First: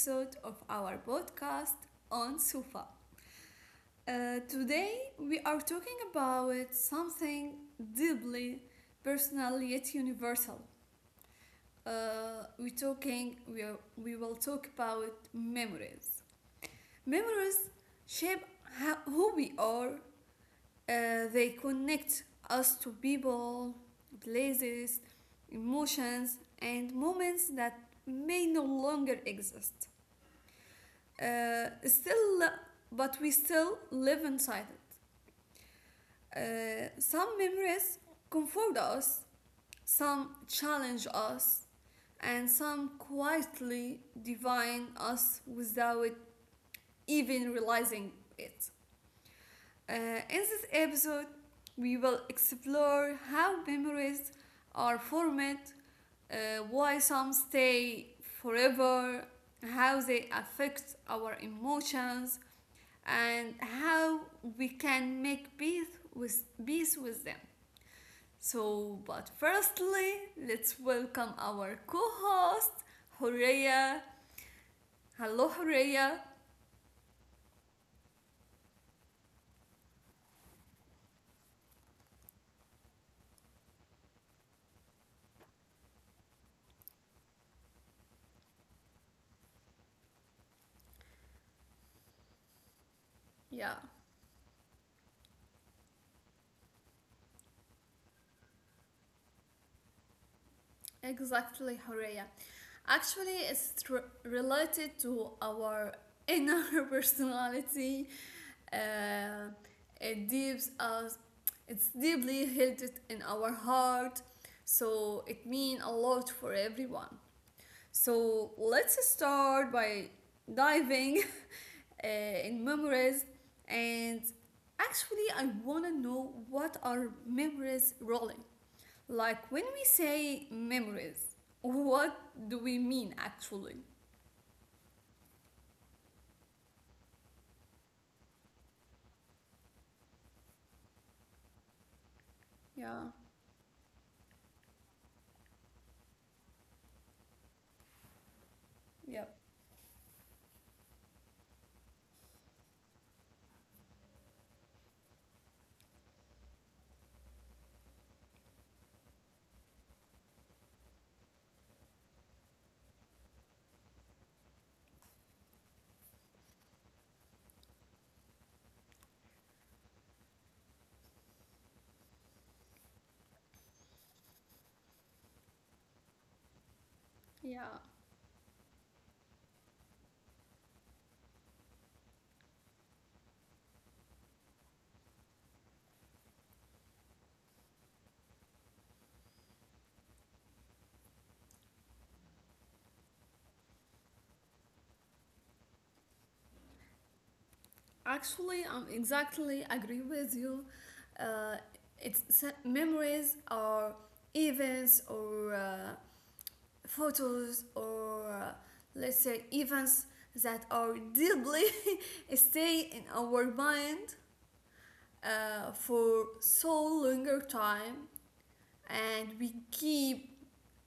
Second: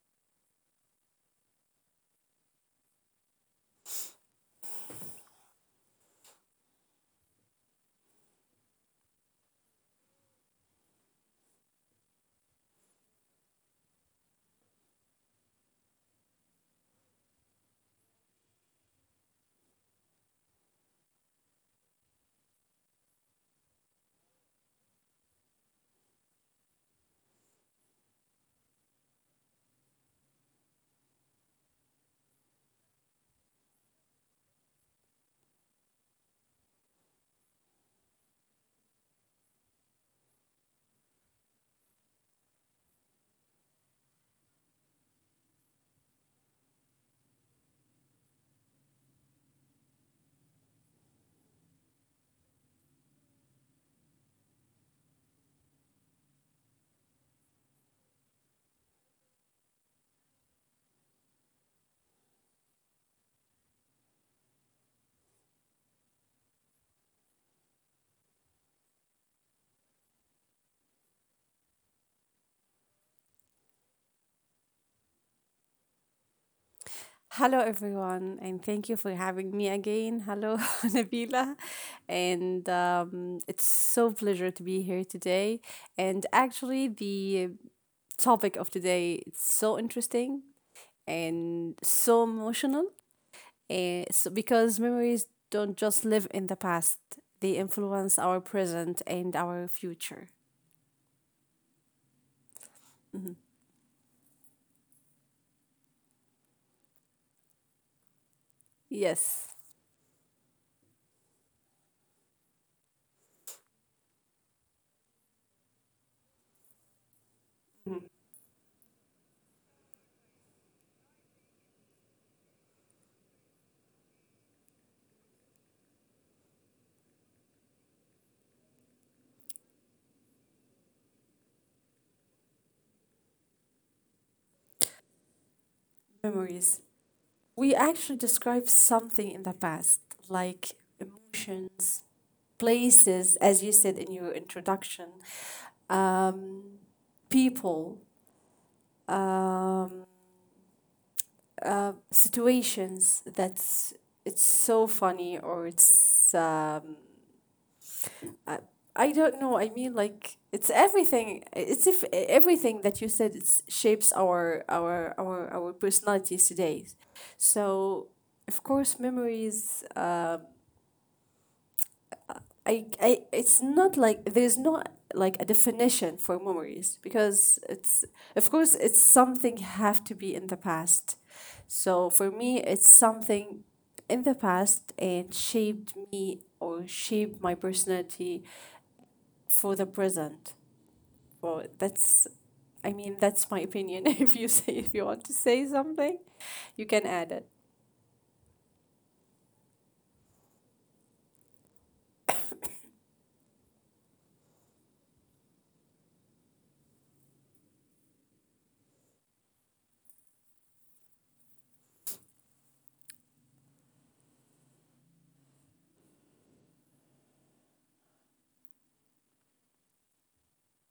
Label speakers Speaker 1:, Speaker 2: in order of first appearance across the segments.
Speaker 1: episode of our podcast on Sufa. Today, we are talking about something deeply personal yet universal. Uh, we talking we, are, we will talk about memories. Memories shape who we are. They connect us to people, places, emotions, and moments that may no longer exist. Still, but we still live inside it. Some memories comfort us, some challenge us, and some quietly divine us without even realizing it. Uh, in this episode, we will explore how memories are formed, uh, why some stay forever, how they affect our emotions, and how we can make peace peace with them. So, but firstly, let's welcome our co host, Horea. Hello, Horea.
Speaker 2: Hello, everyone, and thank you for having me again. Hello, Nabila, and it's so pleasure to be here today. And actually, the topic of today is so interesting and so emotional,
Speaker 1: Yeah.
Speaker 2: and so because memories don't just live in the past; they influence our present and our future.
Speaker 1: Exactly, Horea. Actually, it's related to our inner personality.
Speaker 2: Yes,
Speaker 1: Uh, it deeps us. It's deeply held in our heart, so it means a lot for everyone. So let's start by diving in memories. And actually, I want to know what are memories really? Like when we say memories, what do we mean actually?
Speaker 2: memories. We actually describe something in the past, like emotions,
Speaker 1: Yeah,
Speaker 2: places, as you said in your introduction, um, people,
Speaker 1: yeah,
Speaker 2: um, situations that's it's so funny or it's I, I don't know. I mean, like it's everything. It's if everything that you said it's shapes our personalities today. So of course, memories. I it's not like there's not like a definition for memories because
Speaker 1: yeah.
Speaker 2: it's of course it's something have to be in the past, so for me it's something in the past and shaped me or shaped my personality for the present. Well, that's, I mean, that's my opinion. If you say if you want to say something, you can add it.
Speaker 1: Actually, I'm exactly agree with you. Uh, it's memories are events or photos or let's say events that are deeply stay in our mind for so longer time, and we keep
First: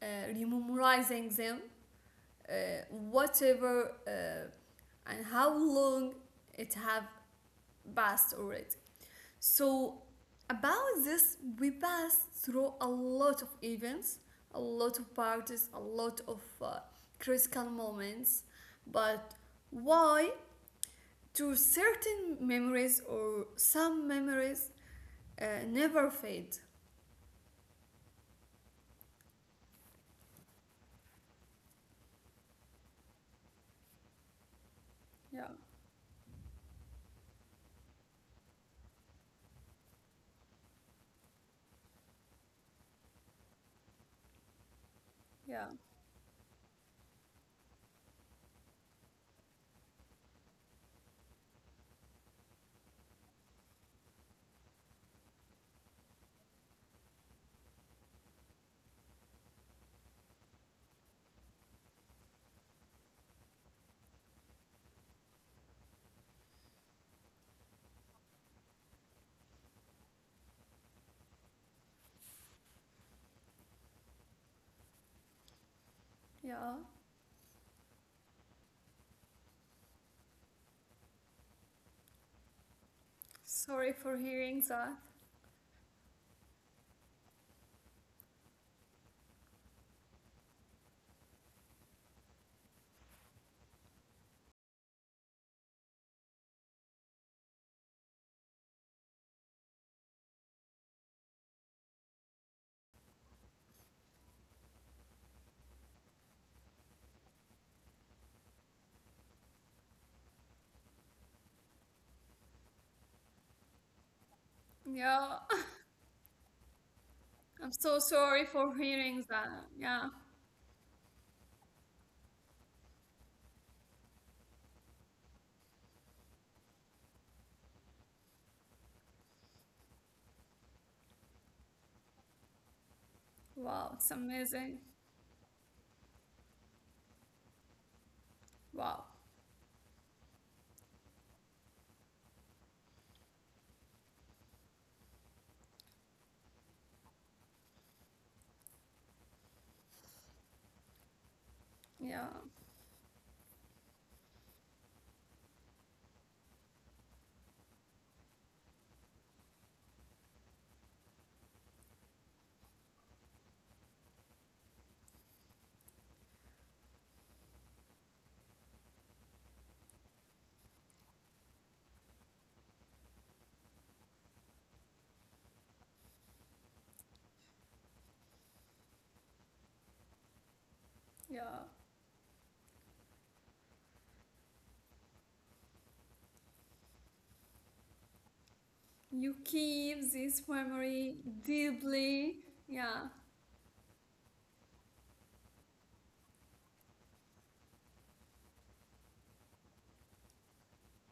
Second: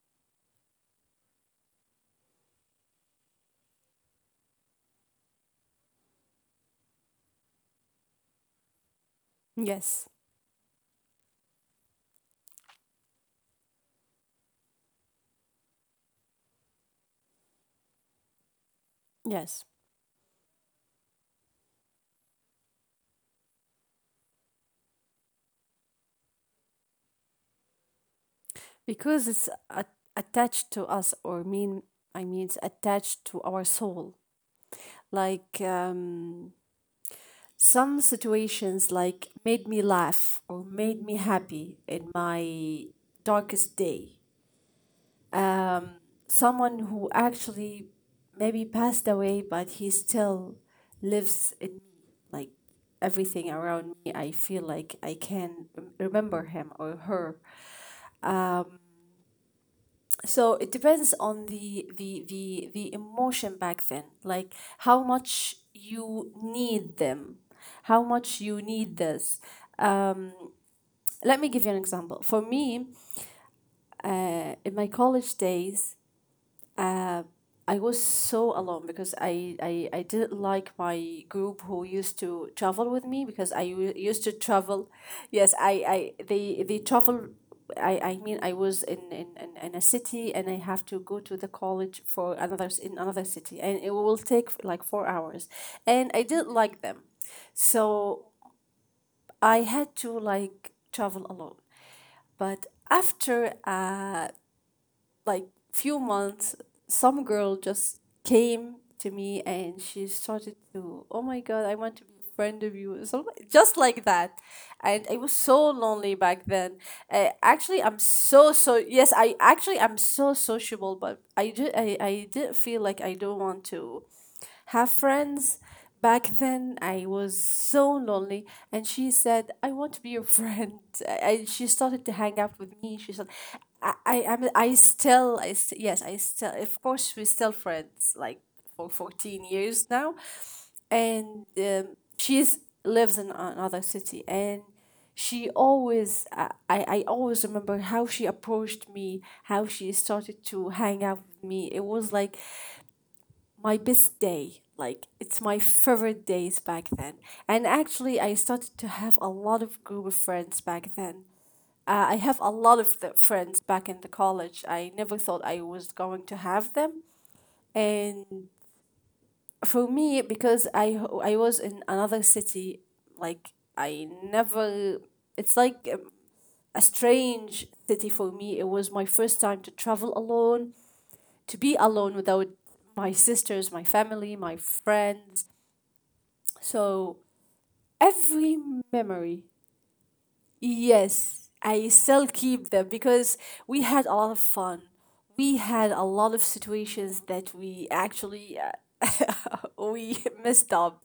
Speaker 1: uh, rememorizing them, uh, whatever and how long it have passed already.
Speaker 2: Yes.
Speaker 1: So about this, we pass through a lot of events, a lot of parties, a lot of critical moments. But
Speaker 2: Yes,
Speaker 1: why do certain memories or some memories never fade?
Speaker 2: because it's attached to us, or mean, I mean it's attached to our soul, like
Speaker 1: Yeah,
Speaker 2: some situations like made me laugh or made me happy in my darkest day.
Speaker 1: yeah,
Speaker 2: um, someone who actually maybe passed away, but he still lives in me. Like everything around me, I feel like I can remember him or her. So it depends on the emotion back then, like how much you need them, how much you need this. um, let me give you an example. For me, in my college days,
Speaker 1: yeah.
Speaker 2: uh, I was so alone because I didn't like my group who used to travel with me, because I
Speaker 1: Sorry
Speaker 2: used
Speaker 1: for
Speaker 2: to
Speaker 1: hearing
Speaker 2: travel.
Speaker 1: that.
Speaker 2: Yes, I they travel. I mean I was in a city and I have to go to the college for in another city, and it will take like 4 hours, and I didn't like them, so I had to like travel alone. But after like few months, some girl just came to me and she started to, oh my god, I want to be a friend of you. So just like that, and I was
Speaker 1: Yeah,
Speaker 2: so lonely back then.
Speaker 1: I'm
Speaker 2: Actually, i'm
Speaker 1: so sorry
Speaker 2: so so
Speaker 1: for
Speaker 2: yes
Speaker 1: hearing
Speaker 2: i
Speaker 1: that.
Speaker 2: actually I'm
Speaker 1: Yeah.
Speaker 2: so sociable, but I didn't feel like I don't want to have friends. Back then, I was so lonely. And she said, I want to be your friend. I, she started to hang out with me. She said,
Speaker 1: Wow, it's
Speaker 2: I, I'm- I
Speaker 1: amazing.
Speaker 2: still, I st- yes, I still, of course, we're still friends, like for
Speaker 1: Wow.
Speaker 2: 14 years now. And she is, lives in another city. And she always, I always remember how she approached me, how she started to hang out with me. It was
Speaker 1: Yeah,
Speaker 2: like my best day. Like it's my favorite days back then. And actually, I started to have a lot of group of friends back then. I have a lot of the friends back in the college. I never thought I was going to have them. And for me, because I was in another city, like I never. It's like a strange city for me. It was my first time to travel alone, to
Speaker 1: yeah.
Speaker 2: be alone without my sisters, my family, my friends. So every
Speaker 1: You
Speaker 2: memory,
Speaker 1: keep this memory
Speaker 2: yes, I still
Speaker 1: deeply.
Speaker 2: keep them
Speaker 1: Yeah.
Speaker 2: because we had a lot of fun. We had a lot of situations that we actually we messed up,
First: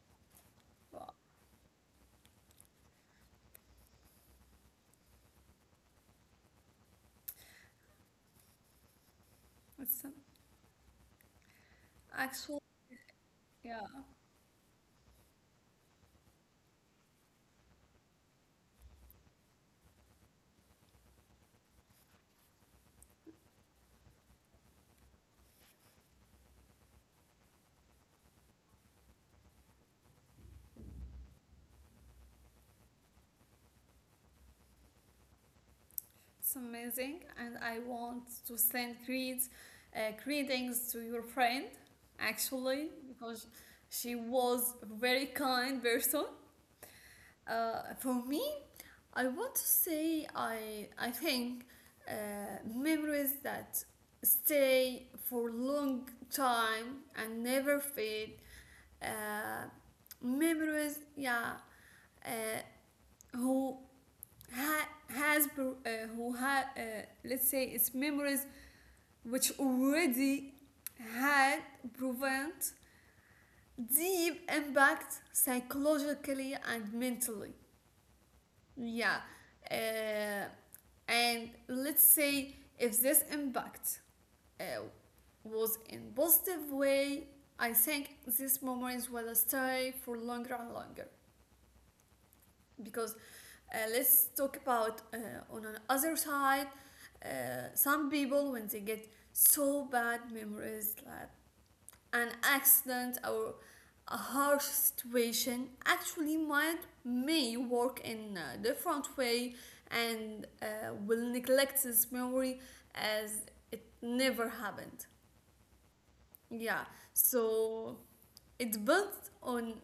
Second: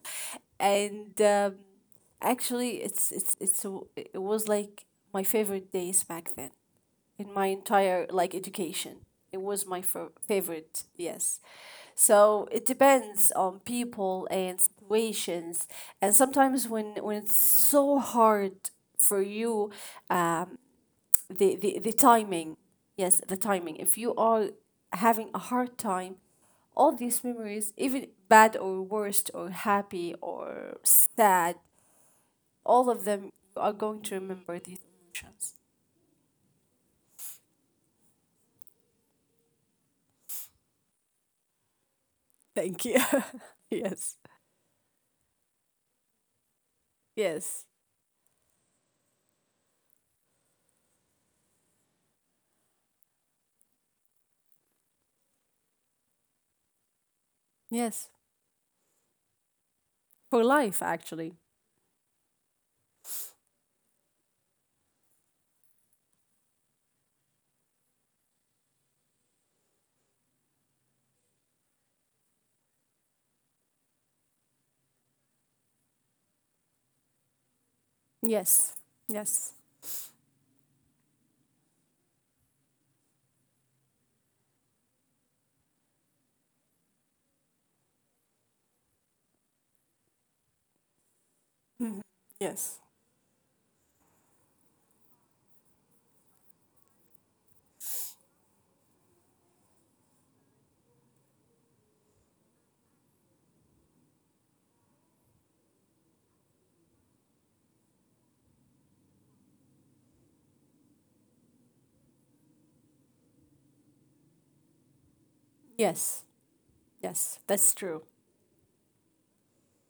Speaker 1: Wow.
Speaker 2: and actually, it was like my favorite days back then in my entire like education. It was my
Speaker 1: It's an
Speaker 2: favorite, yes. So
Speaker 1: actual,
Speaker 2: it depends on
Speaker 1: yeah,
Speaker 2: people and situations, and sometimes when it's so hard for you, um, the timing, yes, the timing. If you are having a hard time, all these memories, even bad or worst or happy or sad, all of them are going to remember these emotions.
Speaker 1: it's amazing. And I want to send greetings to your friend,
Speaker 2: Thank
Speaker 1: actually,
Speaker 2: you.
Speaker 1: because
Speaker 2: yes.
Speaker 1: she was a very kind person.
Speaker 2: Yes.
Speaker 1: For me, I want to say I think uh, memories that stay for long time and never
Speaker 2: Yes.
Speaker 1: fade, uh,
Speaker 2: For life,
Speaker 1: memories
Speaker 2: actually.
Speaker 1: yeah uh, who ha- has pro- uh, who had let's say it's memories which already had prevent deep impact psychologically and mentally.
Speaker 2: Yes.
Speaker 1: Yeah.
Speaker 2: Yes.
Speaker 1: uh, and let's say if this impact uh, was in positive way, I think these memories will stay for longer and longer.
Speaker 2: Yes.
Speaker 1: Because let's talk about on an other side, uh, some people, when they get so bad memories like an accident or a harsh situation, actually might may work in a different way, and will neglect this memory as it never happened.
Speaker 2: Yes.
Speaker 1: Yeah.
Speaker 2: Yes. That's true.
Speaker 1: So it built on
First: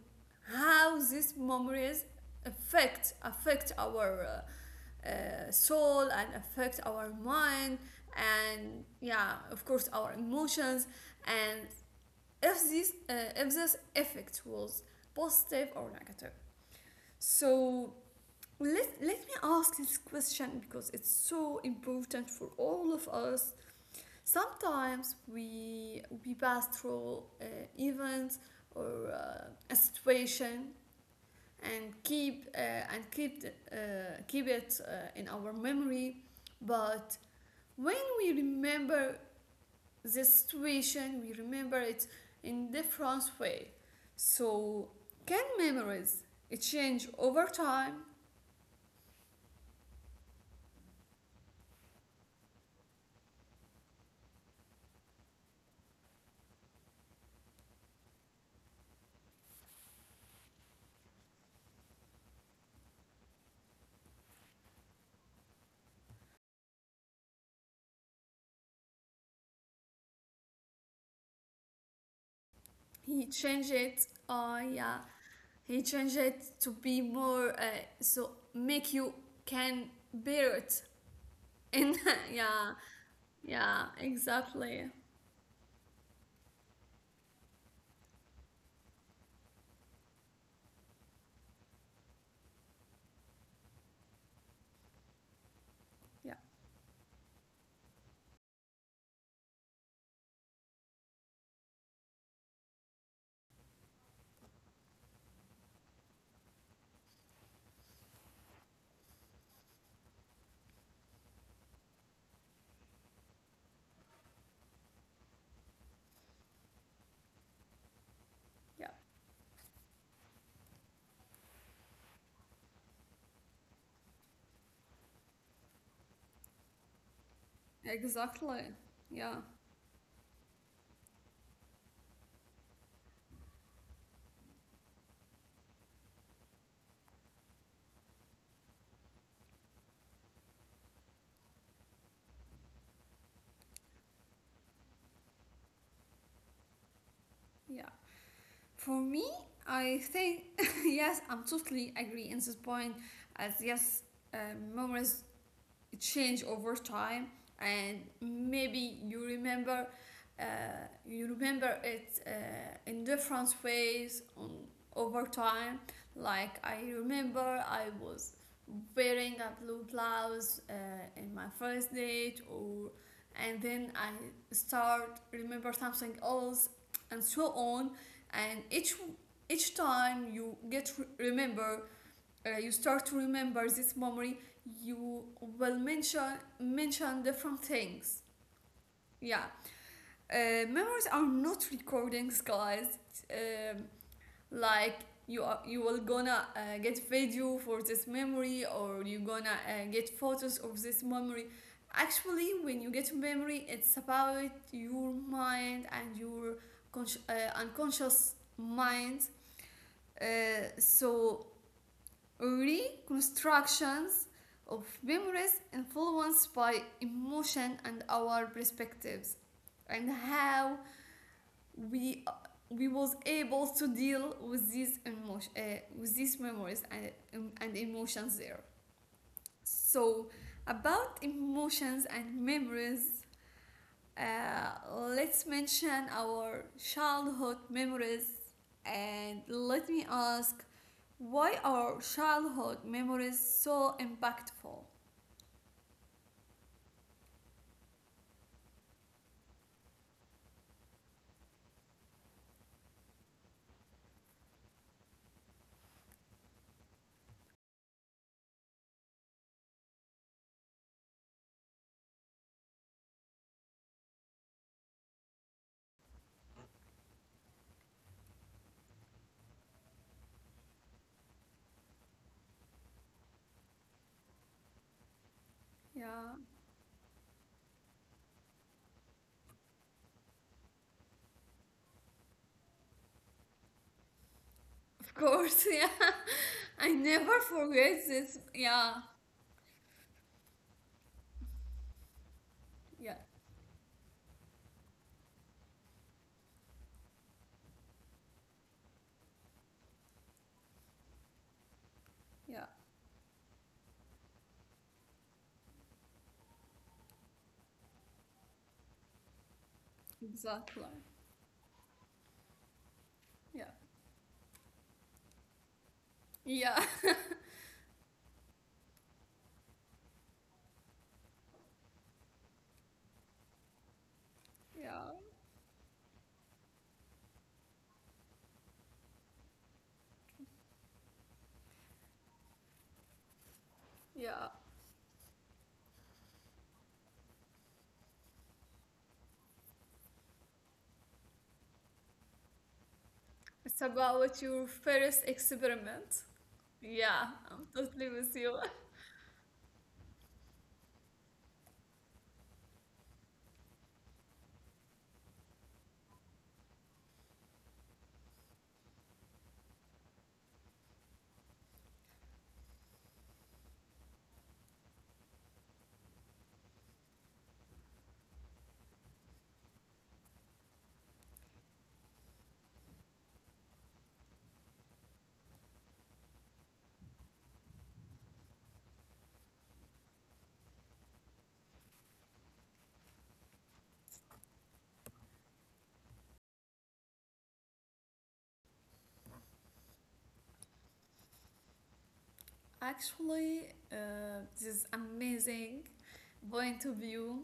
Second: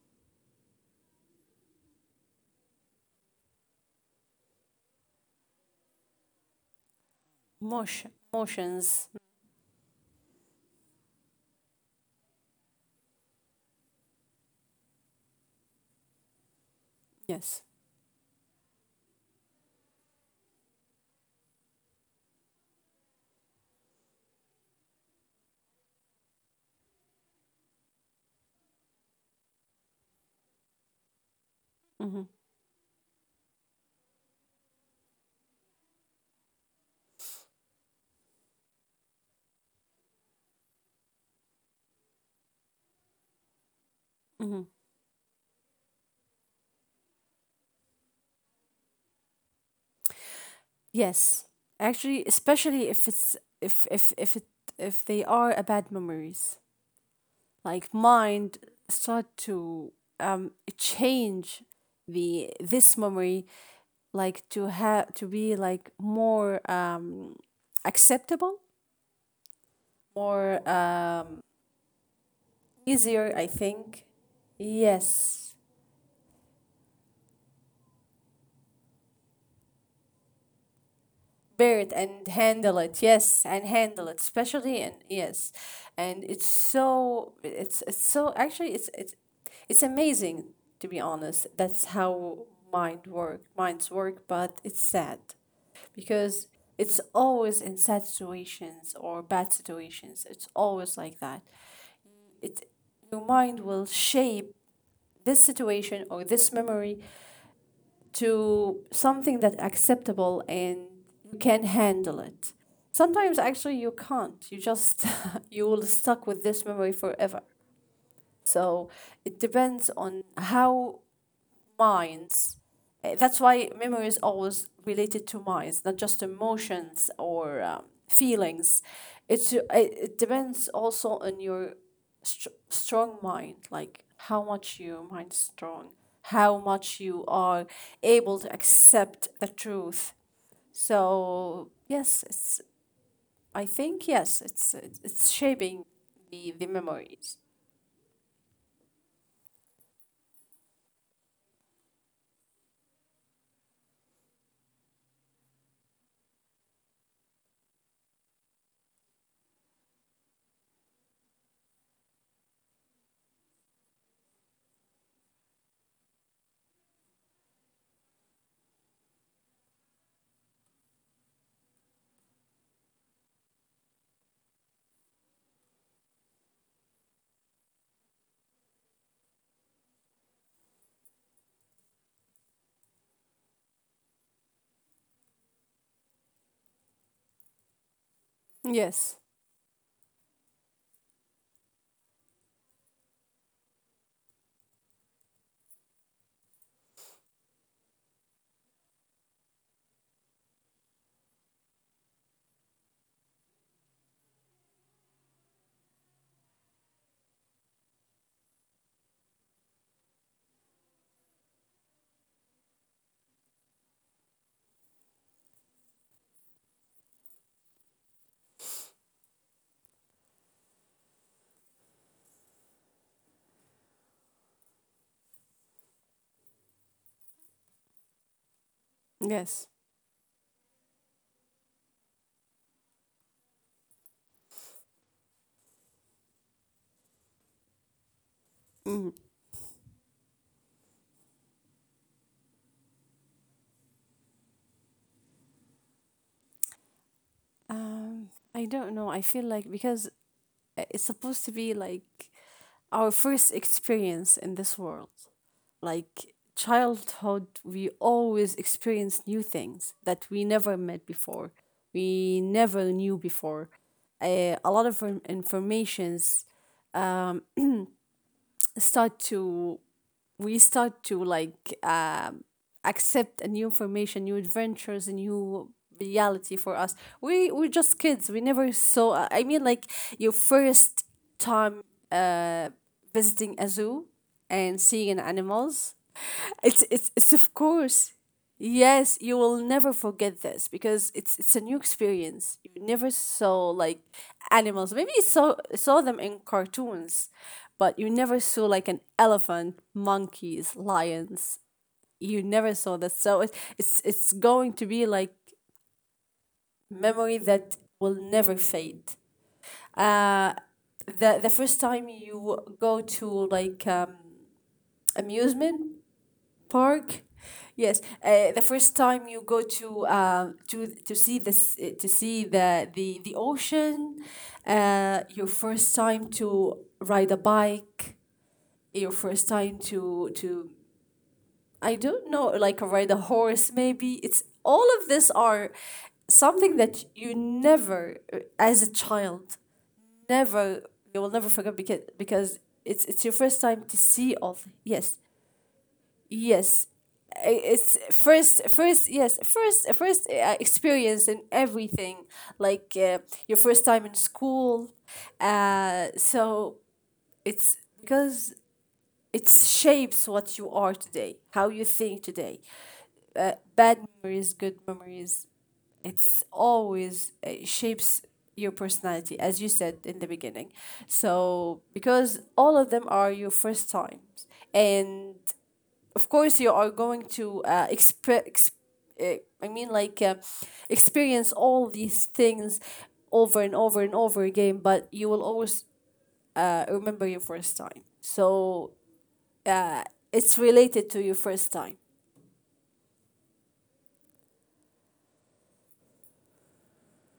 Speaker 1: how these memories affect our soul and affect our mind,
Speaker 2: Motion.
Speaker 1: and,
Speaker 2: Motions.
Speaker 1: yeah, of course, our emotions. And if this effect was positive or negative.
Speaker 2: Yes.
Speaker 1: So let, let me ask this question because it's so important for all of us. Sometimes we pass through events or a situation, and
Speaker 2: Mm-hmm.
Speaker 1: keep and keep keep it in our memory. But when we remember the situation, we remember it in different way.
Speaker 2: Mm-hmm.
Speaker 1: So can memories it change over time?
Speaker 2: Yes. Actually, especially if it's if it if they are a bad memories, like mind start to change the this memory, like to have to be like more acceptable, more easier,
Speaker 1: He
Speaker 2: I
Speaker 1: changed
Speaker 2: think.
Speaker 1: it. Oh yeah,
Speaker 2: Yes.
Speaker 1: he changed it to be more, so make you can bear it.
Speaker 2: Bear it
Speaker 1: And
Speaker 2: and handle
Speaker 1: yeah,
Speaker 2: it. Yes, and
Speaker 1: yeah,
Speaker 2: handle it, especially,
Speaker 1: exactly.
Speaker 2: and yes, and it's so actually it's amazing, to be honest. That's how minds work, but it's sad because
Speaker 1: Yeah,
Speaker 2: it's always in sad situations or bad situations. It's always like that. It your mind will shape this situation or this memory to something that's acceptable and you can handle it. Sometimes actually you can't. You just you will stuck with this memory forever. So
Speaker 1: yeah,
Speaker 2: it depends on how minds. That's why memory is always related to minds, not just emotions or
Speaker 1: exactly.
Speaker 2: feelings.
Speaker 1: Yeah,
Speaker 2: It's it depends also on your strong mind, like how much your mind is strong, how much you are able to accept the truth. So yes, it's I think yes, it's shaping the memories.
Speaker 1: yeah. For me, I think yes, I'm totally agree in this point. As yes, memories change over time, and maybe you remember, uh, you remember it in different ways on, over time. Like I remember I was wearing a blue blouse in my first date. Or, and then I start remember something else, and so on. And each time you get remember you start to remember this memory, you will mention different things.
Speaker 2: Yes,
Speaker 1: Yeah. uh, Memories are not recordings, guys. Um, like you are, you will gonna get video for this memory, or you gonna get photos of this memory. Actually, when you get memory, it's about your mind and your unconscious mind. So reconstructions of memories influenced by emotion and our perspectives, and how we we was able to deal with these emotion, with these memories and emotions there.
Speaker 2: yes.
Speaker 1: So about emotions and memories, uh, let's mention our childhood memories.
Speaker 2: Mm.
Speaker 1: And let me ask, why are childhood memories so impactful?
Speaker 2: I don't know. I feel like because it's supposed to be like our first experience in this world. Like childhood, we always experience new things that we never met before, we never knew before. A lot of informations um, start to we start to like accept a new information, new adventures, a new
Speaker 1: Yeah,
Speaker 2: reality for us. We we're just kids. We never saw. I mean, like your first time. Uh, visiting a zoo and
Speaker 1: of
Speaker 2: seeing
Speaker 1: course. Yeah,
Speaker 2: animals.
Speaker 1: I
Speaker 2: It's
Speaker 1: never
Speaker 2: of
Speaker 1: forget
Speaker 2: course.
Speaker 1: this. Yeah,
Speaker 2: Yes, you will never forget this because it's a new experience. You never
Speaker 1: yeah,
Speaker 2: saw like animals. Maybe you saw them in cartoons, but you never saw like an elephant, monkeys, lions. You
Speaker 1: yeah,
Speaker 2: never saw that. So it's going to be like memory that will never fade. Uh,
Speaker 1: exactly.
Speaker 2: the first time you go to
Speaker 1: Yeah,
Speaker 2: like amusement
Speaker 1: yeah,
Speaker 2: park. Yes, the first time you go to to see the the ocean,
Speaker 1: yeah,
Speaker 2: your first time to ride a bike, your first time to I don't know, like ride a horse maybe. It's
Speaker 1: yeah.
Speaker 2: all of this are something that you never as a child never, you will never forget, because it's your first
Speaker 1: It's
Speaker 2: time to see
Speaker 1: about
Speaker 2: all.
Speaker 1: your
Speaker 2: Yes.
Speaker 1: first experiment.
Speaker 2: Yes.
Speaker 1: Yeah, I'm
Speaker 2: It's
Speaker 1: totally with you.
Speaker 2: first experience in everything, like your first time in school. So it's because it shapes what you are today, how you think today. Bad memories, good memories, it's always shapes your personality, as you said in the beginning. So because all of them are your first times, and of course you are going to I mean like experience all these things over and over and over again, but you will always remember your first time. So uh, it's related to your first time.
Speaker 1: Actually, this is amazing point of view.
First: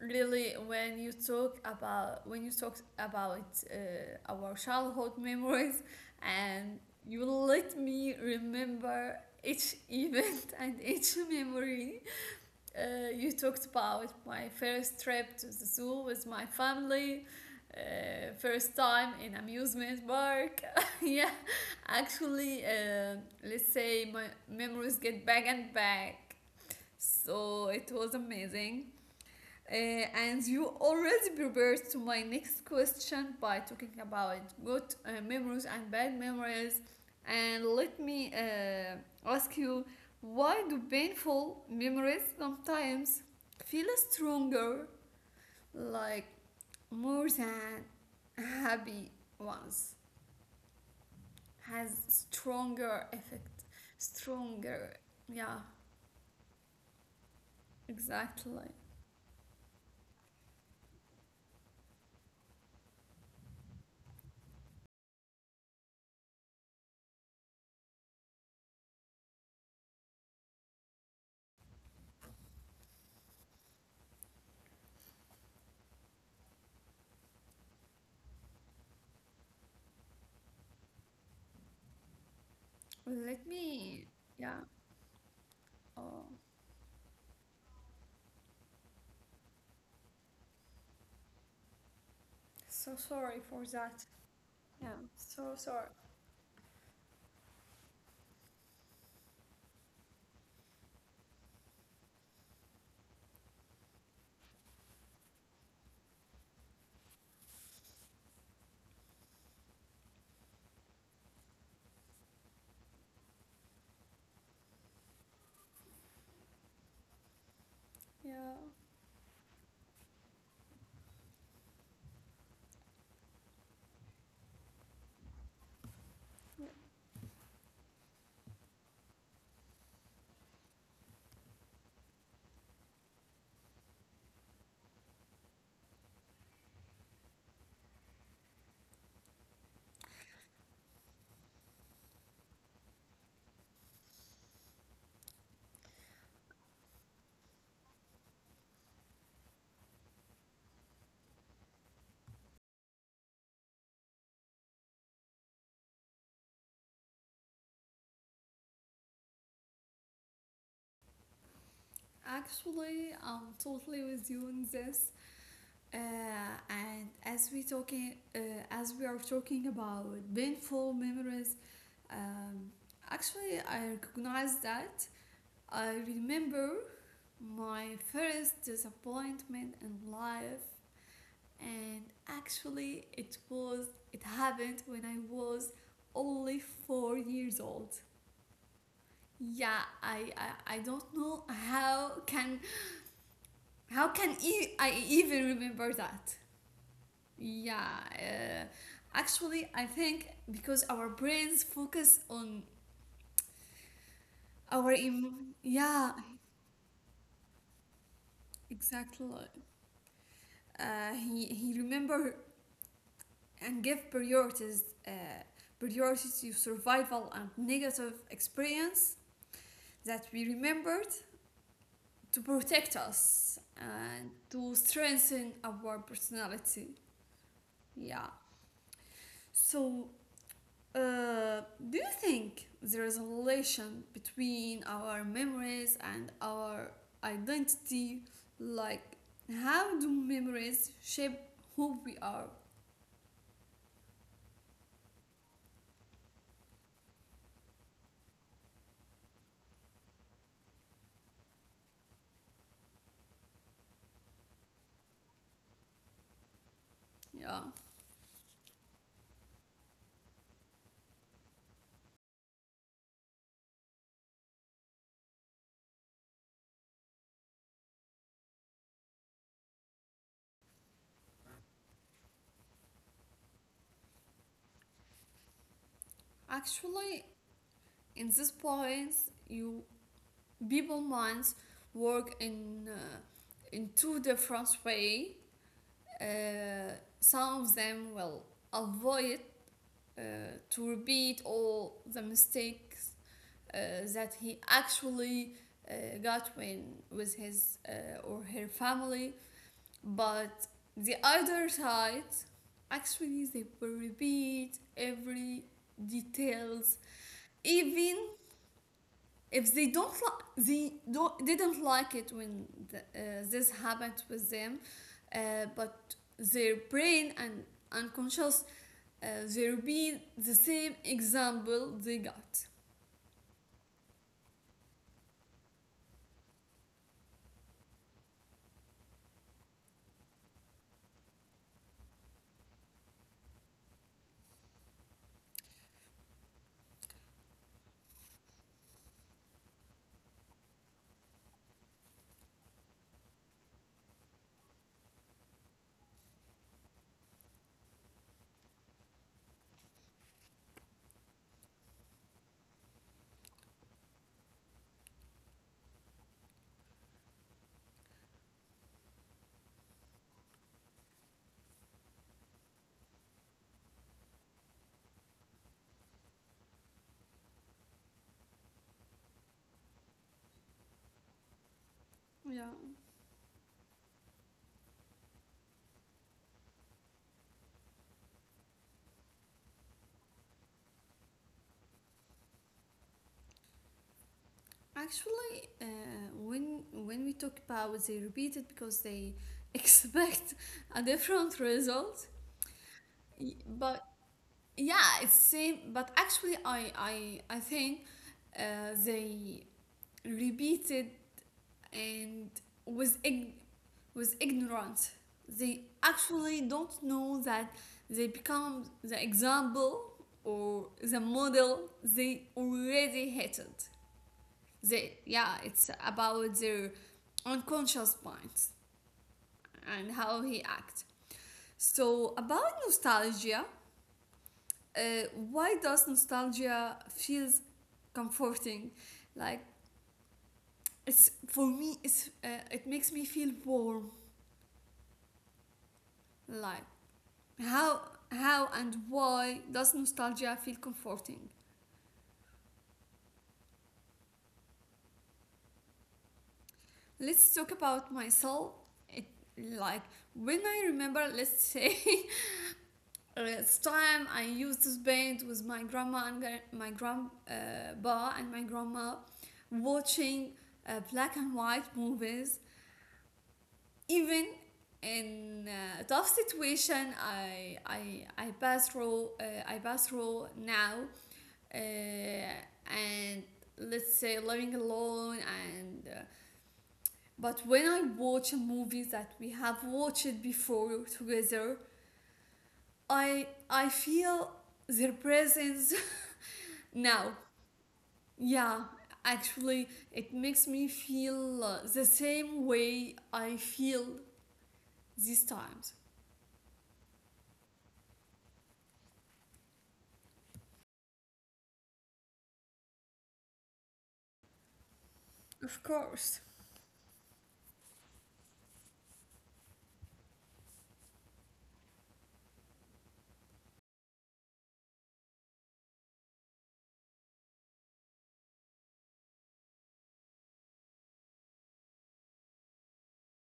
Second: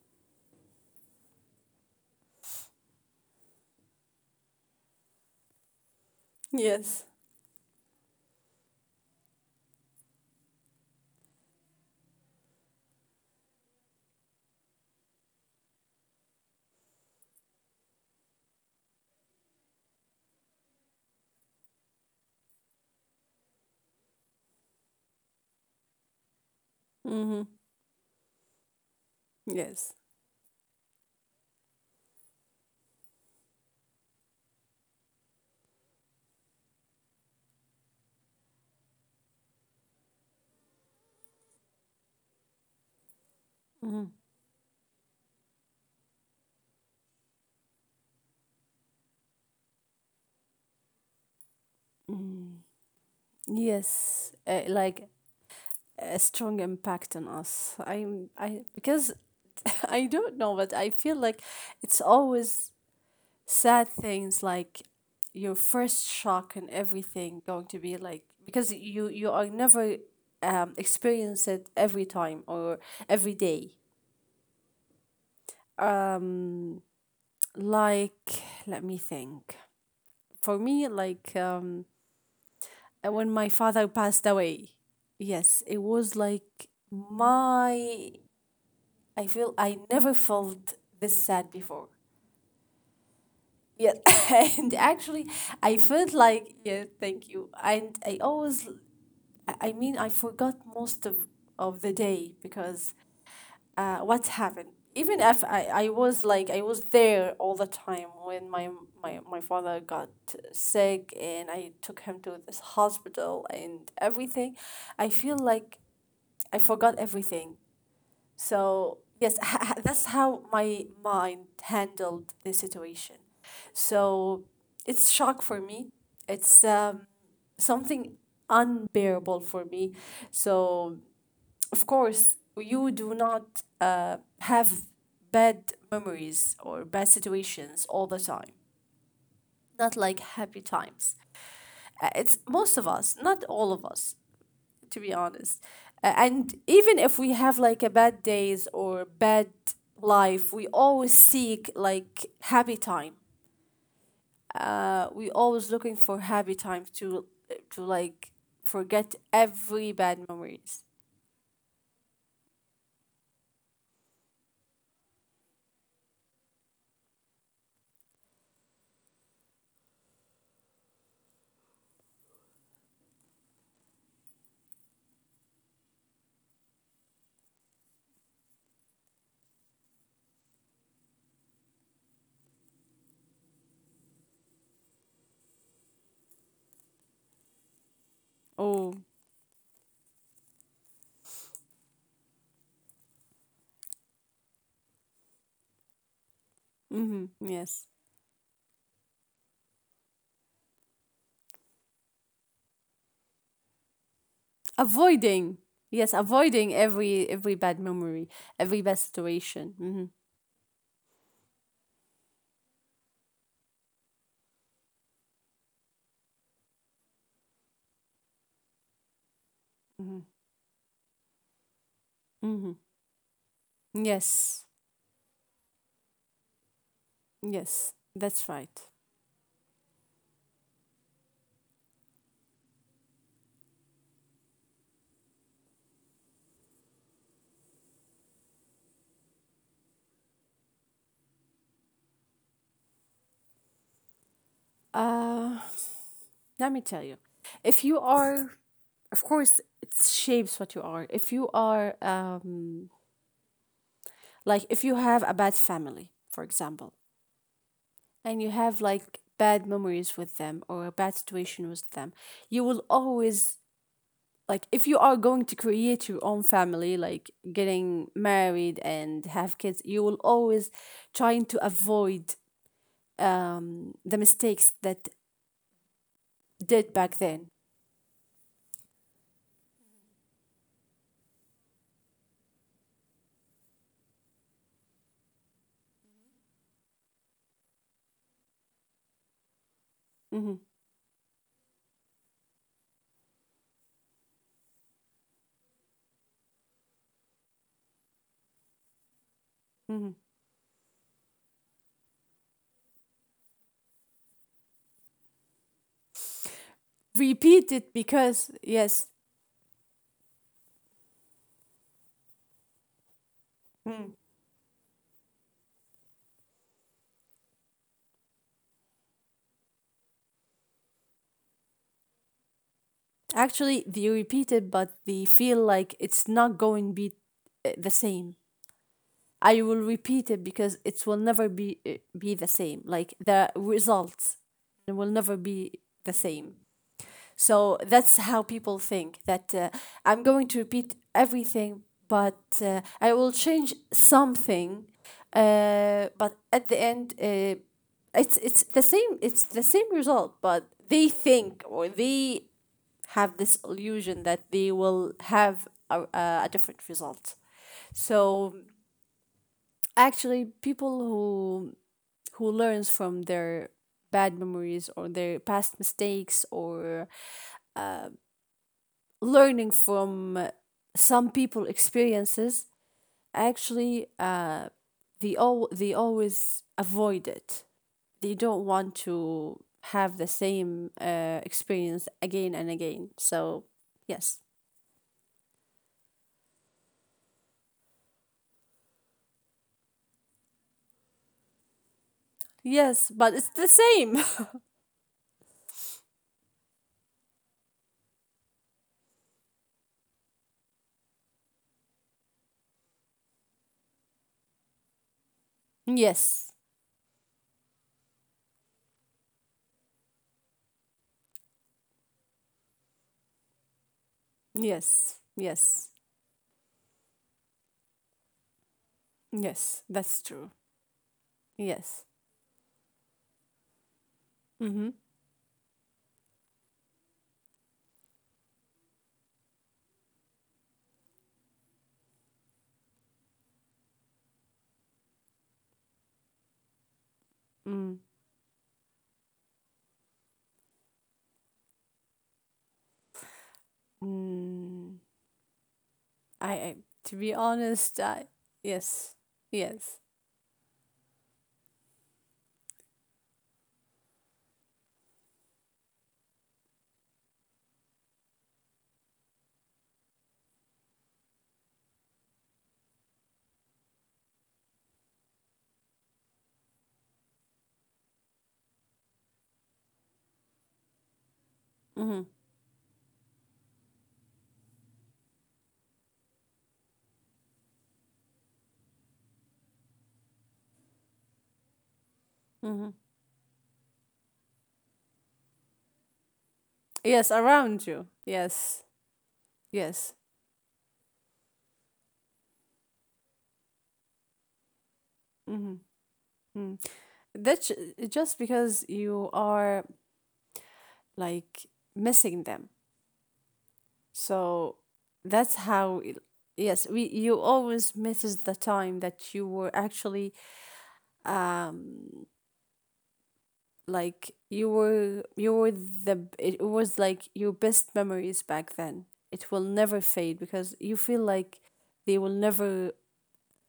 Speaker 1: Really, when you talk about, when you talk about our childhood memories, and
Speaker 2: Yes.
Speaker 1: you let me remember each event and each memory, you talked about my first trip to the zoo with my family, first time in amusement park. Yeah, actually, let's say my memories get back and back.
Speaker 2: Mm-hmm.
Speaker 1: So it was amazing.
Speaker 2: Yes.
Speaker 1: And you already prepared to my next question by talking about good memories and bad memories. And let me ask you, why do painful memories sometimes feel
Speaker 2: Mm-hmm.
Speaker 1: stronger, like more than happy ones? Has
Speaker 2: Mm.
Speaker 1: stronger effect,
Speaker 2: Yes.
Speaker 1: stronger.
Speaker 2: Like
Speaker 1: Yeah,
Speaker 2: a strong impact on us. I,
Speaker 1: exactly.
Speaker 2: because I don't know, but I feel like it's always sad things like your first shock, and everything going to be like, because you are never experience it every time or every day. um let me think. For me, like when my
Speaker 1: Let
Speaker 2: father
Speaker 1: me.
Speaker 2: passed
Speaker 1: Yeah.
Speaker 2: away, yes, it was
Speaker 1: Oh,
Speaker 2: like my, I feel I never felt this sad before.
Speaker 1: so sorry for
Speaker 2: Yeah.
Speaker 1: that.
Speaker 2: And
Speaker 1: Yeah,
Speaker 2: actually,
Speaker 1: so
Speaker 2: I
Speaker 1: sorry.
Speaker 2: felt like, yeah, thank you. And I always I mean, I forgot most of the day because what happened. Even if I was like I was there all the time when my father got sick, and I took him to this hospital and everything, I feel like I forgot everything.
Speaker 1: Yeah,
Speaker 2: So yes, that's how my mind handled the situation. So it's shock for me. It's something unbearable for me. So of course you do not have bad memories or bad situations all the time. Not like happy times. It's most of us, not all of us, to be honest. And even if we have like a bad days or bad life, we always seek like happy time. We always looking for happy time to like forget every bad memories.
Speaker 1: actually, I'm totally with you on this. Uh, and as we talking, as we are talking about painful memories, um, actually, I recognize that. I remember my first disappointment in life, and actually, it was, it happened when I was only 4 years old.
Speaker 2: Oh,
Speaker 1: Yeah, I don't know how can, how can I even remember that.
Speaker 2: mm-hmm, yes.
Speaker 1: Yeah. Actually, I think because our brains focus on
Speaker 2: Avoiding, yes,
Speaker 1: yeah,
Speaker 2: avoiding every bad memory, every bad
Speaker 1: exactly.
Speaker 2: situation. Mm-hmm,
Speaker 1: He remember and give priorities priority to survival and negative experience
Speaker 2: mm-hmm,
Speaker 1: that we remembered, to
Speaker 2: mm-hmm.
Speaker 1: protect us and
Speaker 2: Yes,
Speaker 1: to strengthen our personality.
Speaker 2: yes,
Speaker 1: Yeah.
Speaker 2: that's right.
Speaker 1: So, uh, do you think there is a relation between our memories and our identity? Like, how do memories shape who we are?
Speaker 2: Uh, let me tell you. If you are, of course, it shapes what you are. If you are, like, if you have a bad family, for example,
Speaker 1: Yeah,
Speaker 2: and you have like bad memories with them or a bad situation with them, you will always, like, if you are going to create your own family, like getting married and have kids, you will always trying to avoid the mistakes that did back
Speaker 1: actually,
Speaker 2: then.
Speaker 1: in this point, you people minds work in two different way. Uh, some of them will avoid uh,
Speaker 2: hmm
Speaker 1: to repeat all the mistakes uh, that he actually got when with his or her family.
Speaker 2: hmm
Speaker 1: But the other side, actually, they will repeat every details,
Speaker 2: Repeat it
Speaker 1: even
Speaker 2: because, yes.
Speaker 1: if they don't like, they don't, didn't like it when the, uh, this happened with them. But their brain and unconscious, there will be the same example they got.
Speaker 2: Actually, they repeat it, but they feel like it's not going to be the same. I will repeat it because it will never be be the same. Like the results will never be the same. So that's how people think that I'm going to repeat everything, but I will change something. But at the end, it's the same. It's the same result, but they think or they have this illusion that they will have a different result. So actually, people who learns from their bad memories or their past mistakes or learning from some people experiences
Speaker 1: Yeah.
Speaker 2: actually they all they always avoid it, they don't want to have the same experience again and again, so yes.
Speaker 1: Actually, when we talk about, they repeat it because they expect a different result.
Speaker 2: Yes, but it's the
Speaker 1: But
Speaker 2: same.
Speaker 1: yeah, it's same. But actually, I I think they repeated and was ig- was ignorant. They
Speaker 2: Yes.
Speaker 1: actually don't know that they become the example or the model they already hated. The,
Speaker 2: Yes.
Speaker 1: yeah,
Speaker 2: Yes.
Speaker 1: it's about their unconscious minds
Speaker 2: Yes.
Speaker 1: and
Speaker 2: That's
Speaker 1: how
Speaker 2: true.
Speaker 1: he act.
Speaker 2: Yes.
Speaker 1: So about nostalgia,
Speaker 2: Mm-hmm.
Speaker 1: uh, why does nostalgia feels comforting? Like, it's, for me it's, it makes me feel warm. Like,
Speaker 2: Mm.
Speaker 1: how how and why does nostalgia feel comforting?
Speaker 2: Mm. I, to be
Speaker 1: Let's talk
Speaker 2: honest,
Speaker 1: about
Speaker 2: I
Speaker 1: myself.
Speaker 2: yes.
Speaker 1: It,
Speaker 2: Yes.
Speaker 1: like, when I remember, let's say, last time I used to spend with my grandma and my grandpa and my grandma, watching black and white movies. Even in a tough situation, I I pass through, I pass through now,
Speaker 2: Mm-hmm.
Speaker 1: and let's say living alone. And. But when I watch a movie that we have watched before together,
Speaker 2: Mm-hmm.
Speaker 1: I feel their presence.
Speaker 2: Yes,
Speaker 1: Now,
Speaker 2: around you. Yes.
Speaker 1: yeah, actually,
Speaker 2: Yes.
Speaker 1: it makes me feel, the same way I feel these
Speaker 2: Mm-hmm.
Speaker 1: times.
Speaker 2: Mm. That's just because you are like missing them. So that's how
Speaker 1: Of
Speaker 2: it,
Speaker 1: course.
Speaker 2: yes, we you always misses the time that you were actually, um like you were, you were the, it was like your best memories back then. It will never fade because you feel like they will never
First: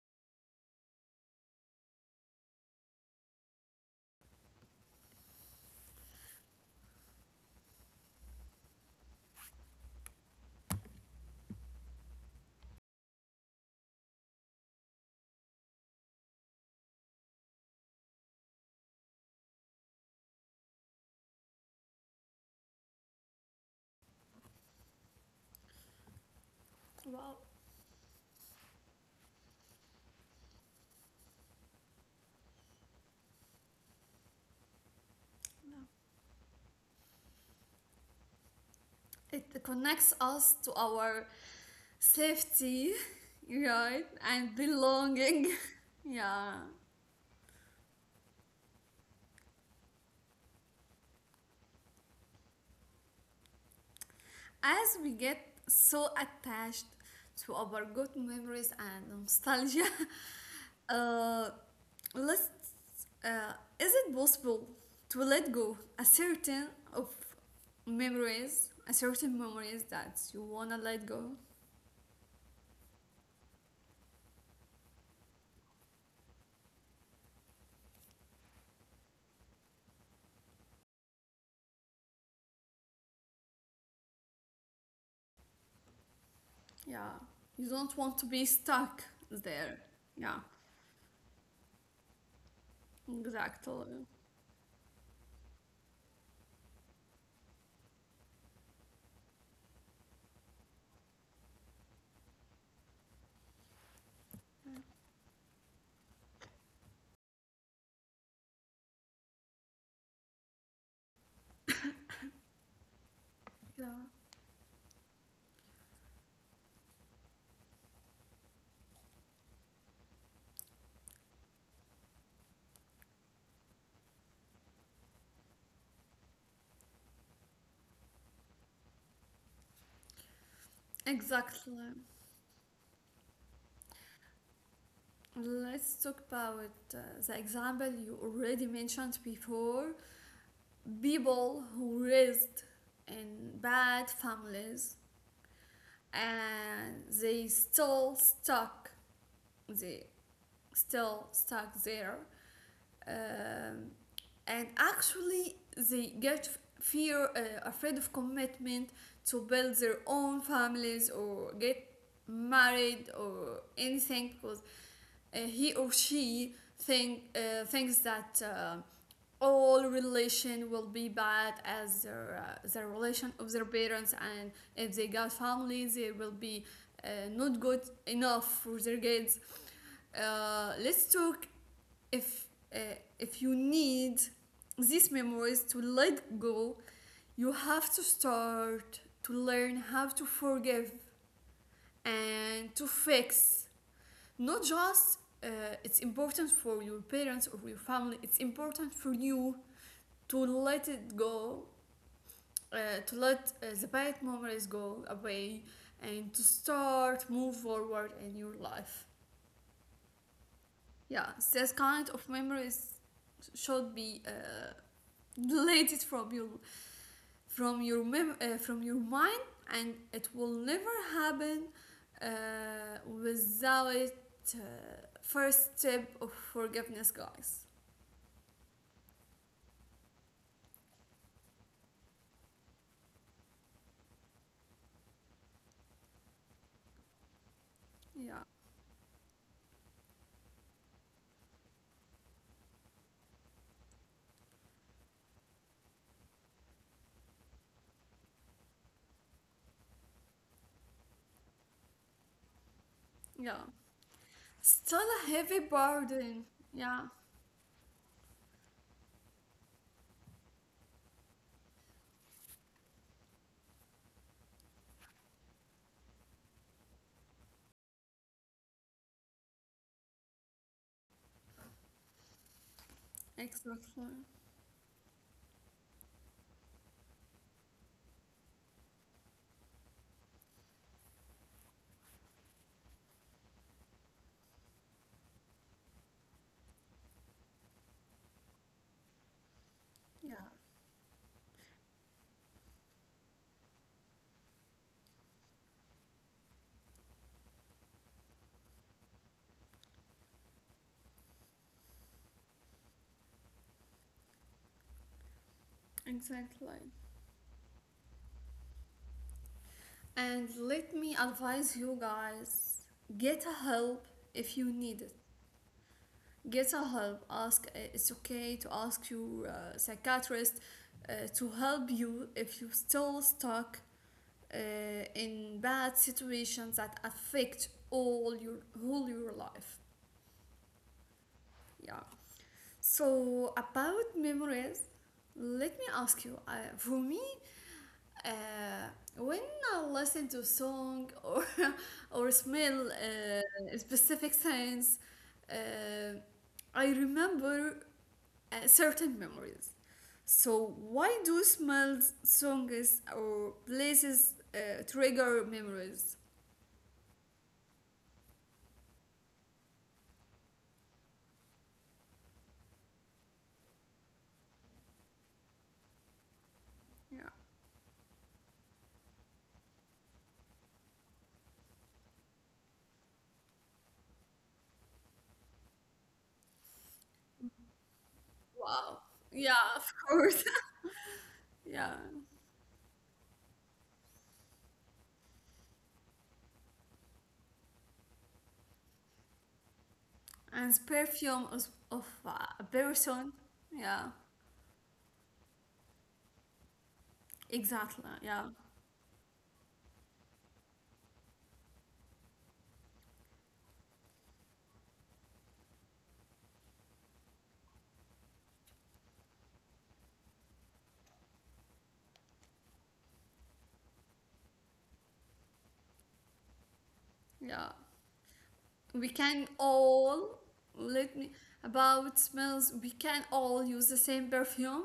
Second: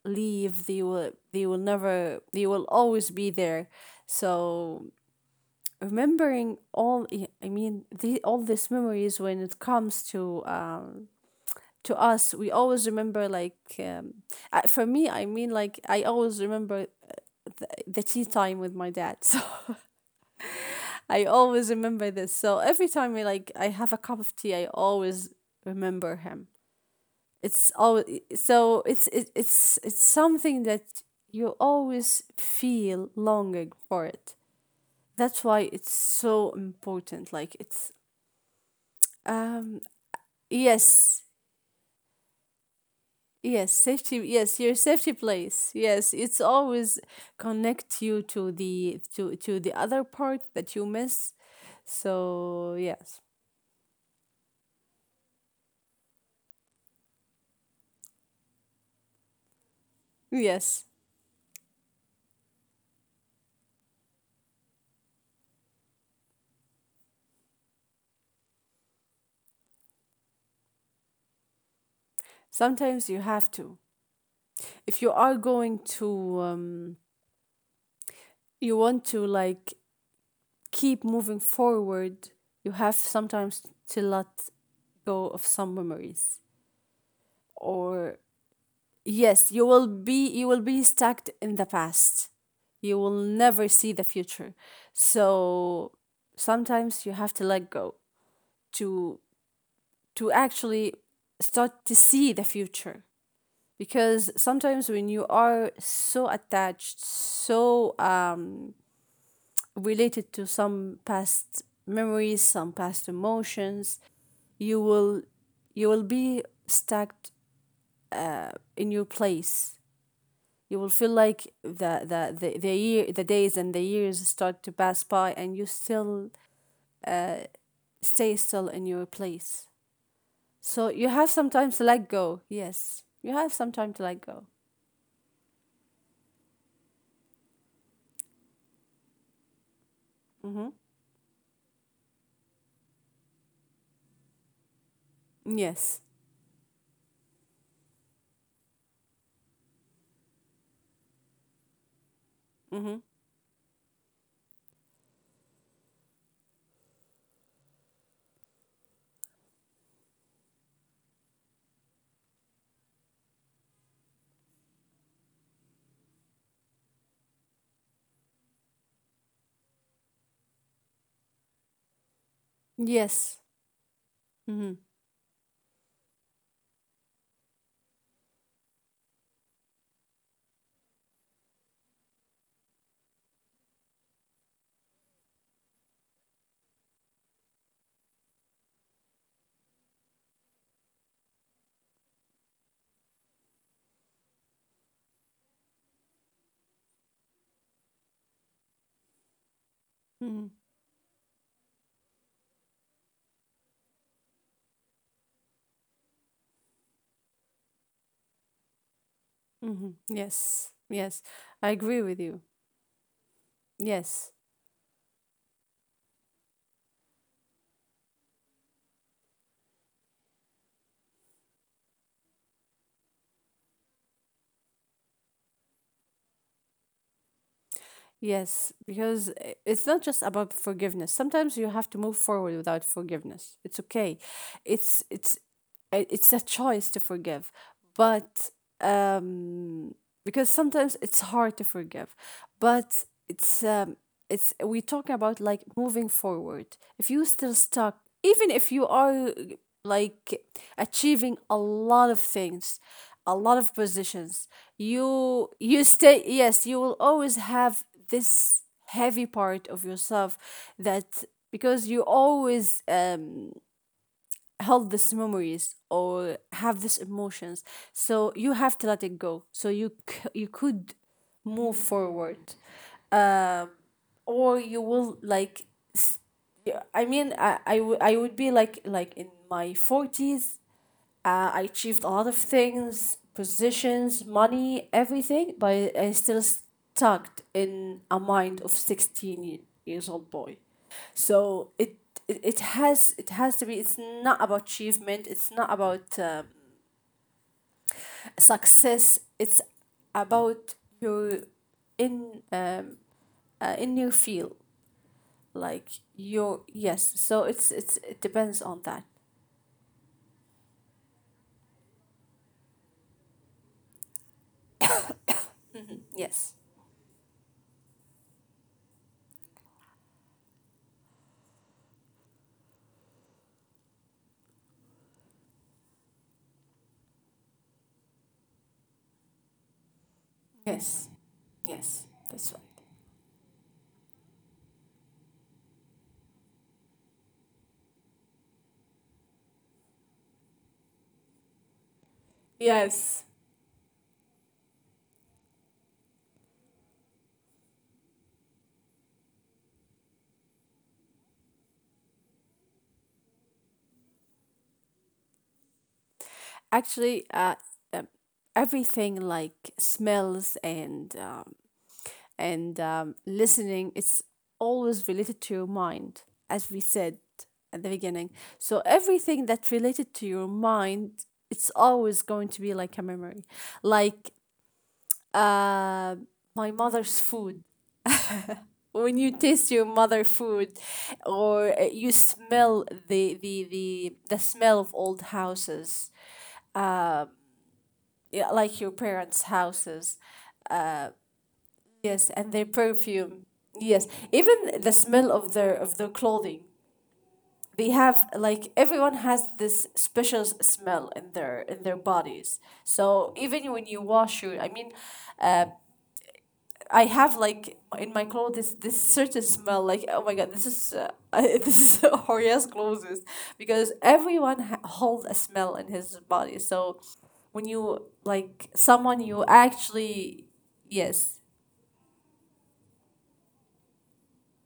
Speaker 2: leave, they will, they will never, they will always be there. So remembering all, I mean, the all these memories when it comes to us, we always remember like for me, I mean, like I always remember the tea time with my dad. So I always remember this. So every time we like I have a cup of tea, I always remember him.
Speaker 1: Well,
Speaker 2: It's always, so it's it's something that you always feel longing for it. That's why it's so important. Like it's
Speaker 1: it
Speaker 2: um
Speaker 1: connects us to our
Speaker 2: yes.
Speaker 1: safety,
Speaker 2: Yes,
Speaker 1: right,
Speaker 2: safety,
Speaker 1: and
Speaker 2: yes, your safety
Speaker 1: belonging.
Speaker 2: place. Yes,
Speaker 1: Yeah.
Speaker 2: it's always connect you to the to the other part that you miss. So yes.
Speaker 1: As we get so attached to our good memories and nostalgia,
Speaker 2: Yes.
Speaker 1: uh, let's, uh, is it possible to let go a certain of memories, a certain memories that you wanna let go?
Speaker 2: Sometimes you have to. If you are going to, you want to like keep moving forward, you have sometimes to let go of some memories.
Speaker 1: Yeah, you don't want to
Speaker 2: Or
Speaker 1: be stuck
Speaker 2: yes,
Speaker 1: there.
Speaker 2: you will
Speaker 1: Yeah,
Speaker 2: be, you will be stuck in the past. You will never
Speaker 1: exactly.
Speaker 2: see the future. So sometimes you have to let go to actually start to see the future. Because sometimes when you are so attached, so related to some past memories, some past
Speaker 1: Yeah,
Speaker 2: emotions, you will, you will be stuck in your place. You will feel like the year, the days and the years start to pass by and you still stay still in your place. So you have some
Speaker 1: exactly.
Speaker 2: time to let go, yes, you have some time to let go.
Speaker 1: Let's talk about the example you already mentioned before,
Speaker 2: Mm-hmm.
Speaker 1: people who raised in bad families,
Speaker 2: Yes.
Speaker 1: and they they still stuck there.
Speaker 2: Mm-hmm.
Speaker 1: Um, and actually, they get fear, afraid of commitment, to build their own families or get married or anything. Because he or she thinks that all relation will be bad as their relation of
Speaker 2: Yes.
Speaker 1: their parents, and if
Speaker 2: Mm-hmm.
Speaker 1: they got family, they will be not good enough for their kids. Let's talk, if uh, if you need these memories to let go, you have to start to learn how to forgive and to fix. Not just it's important for your parents or your family, it's important for you to
Speaker 2: Mm-hmm.
Speaker 1: let it go. uh, to let the bad memories go away, and to start move forward in your life.
Speaker 2: Yes, yes,
Speaker 1: Yeah,
Speaker 2: I
Speaker 1: this
Speaker 2: agree
Speaker 1: kind
Speaker 2: with
Speaker 1: of
Speaker 2: you.
Speaker 1: memories should be
Speaker 2: Yes.
Speaker 1: deleted from your, from your mind. And it will never happen uh, without uh, first step of forgiveness, guys.
Speaker 2: Yes, because it's not just about forgiveness. Sometimes you have to move forward without forgiveness. It's okay. It's it's a choice to forgive,
Speaker 1: Yeah.
Speaker 2: but um, because sometimes it's hard to forgive, but it's we talk about like moving forward. If you still stuck, even if you are like achieving a lot of things, a
Speaker 1: Yeah.
Speaker 2: lot of positions,
Speaker 1: Still a heavy
Speaker 2: you stay,
Speaker 1: burden.
Speaker 2: yes, you
Speaker 1: Yeah,
Speaker 2: will always have this heavy part of yourself that, because you always held these memories or have these emotions. So you have to let it go so you you could move forward. um
Speaker 1: exactly.
Speaker 2: or you will like s- yeah, I mean, I would be like in my 40s. I achieved a lot of things, positions, money, everything, but I still stuck in a mind of 16 years
Speaker 1: Yeah,
Speaker 2: old boy. So it has, it has to be, it's not about achievement, it's not about success, it's about your in um, in your field, like your,
Speaker 1: exactly.
Speaker 2: yes. So it's, it depends on that.
Speaker 1: And let me advise you guys, get a help if you need it. Get
Speaker 2: Yes.
Speaker 1: a help. Ask, it's okay to ask your psychiatrist to help you if you're still stuck uh, in bad situations that affect all your whole your life.
Speaker 2: Yes.
Speaker 1: Yeah.
Speaker 2: Yes. That's right.
Speaker 1: So about memories, let me ask you. For me, Uh, when I listen to song or or smell
Speaker 2: Yes.
Speaker 1: specific scents, uh, I remember certain memories. So why do smells, songs, or places trigger memories?
Speaker 2: Actually um, everything like smells and listening, it's always related to your mind, as we
Speaker 1: Yeah.
Speaker 2: said at the beginning. So everything that related to your mind, it's always going to be like a memory, like uh, my mother's food.
Speaker 1: Wow.
Speaker 2: When you
Speaker 1: Yeah, of
Speaker 2: taste your
Speaker 1: course.
Speaker 2: mother food
Speaker 1: Yeah,
Speaker 2: or you smell the smell of old houses, uh, yeah, like your parents houses,
Speaker 1: and
Speaker 2: uh,
Speaker 1: perfume of, of
Speaker 2: yes,
Speaker 1: uh, a
Speaker 2: and their
Speaker 1: person.
Speaker 2: perfume,
Speaker 1: Yeah,
Speaker 2: yes, even the smell of their, of their clothing.
Speaker 1: exactly.
Speaker 2: They
Speaker 1: Yeah,
Speaker 2: have like everyone has this special smell in their, in their bodies. So even when you wash your, I mean, uh, I have like in my clothes this, this certain smell like, oh my god, this is, this is Horia's clothes, because everyone holds a smell in his body. So
Speaker 1: yeah.
Speaker 2: when you like
Speaker 1: we
Speaker 2: someone,
Speaker 1: can
Speaker 2: you
Speaker 1: all
Speaker 2: actually,
Speaker 1: let me
Speaker 2: yes,
Speaker 1: About smells, we can all use the same perfume,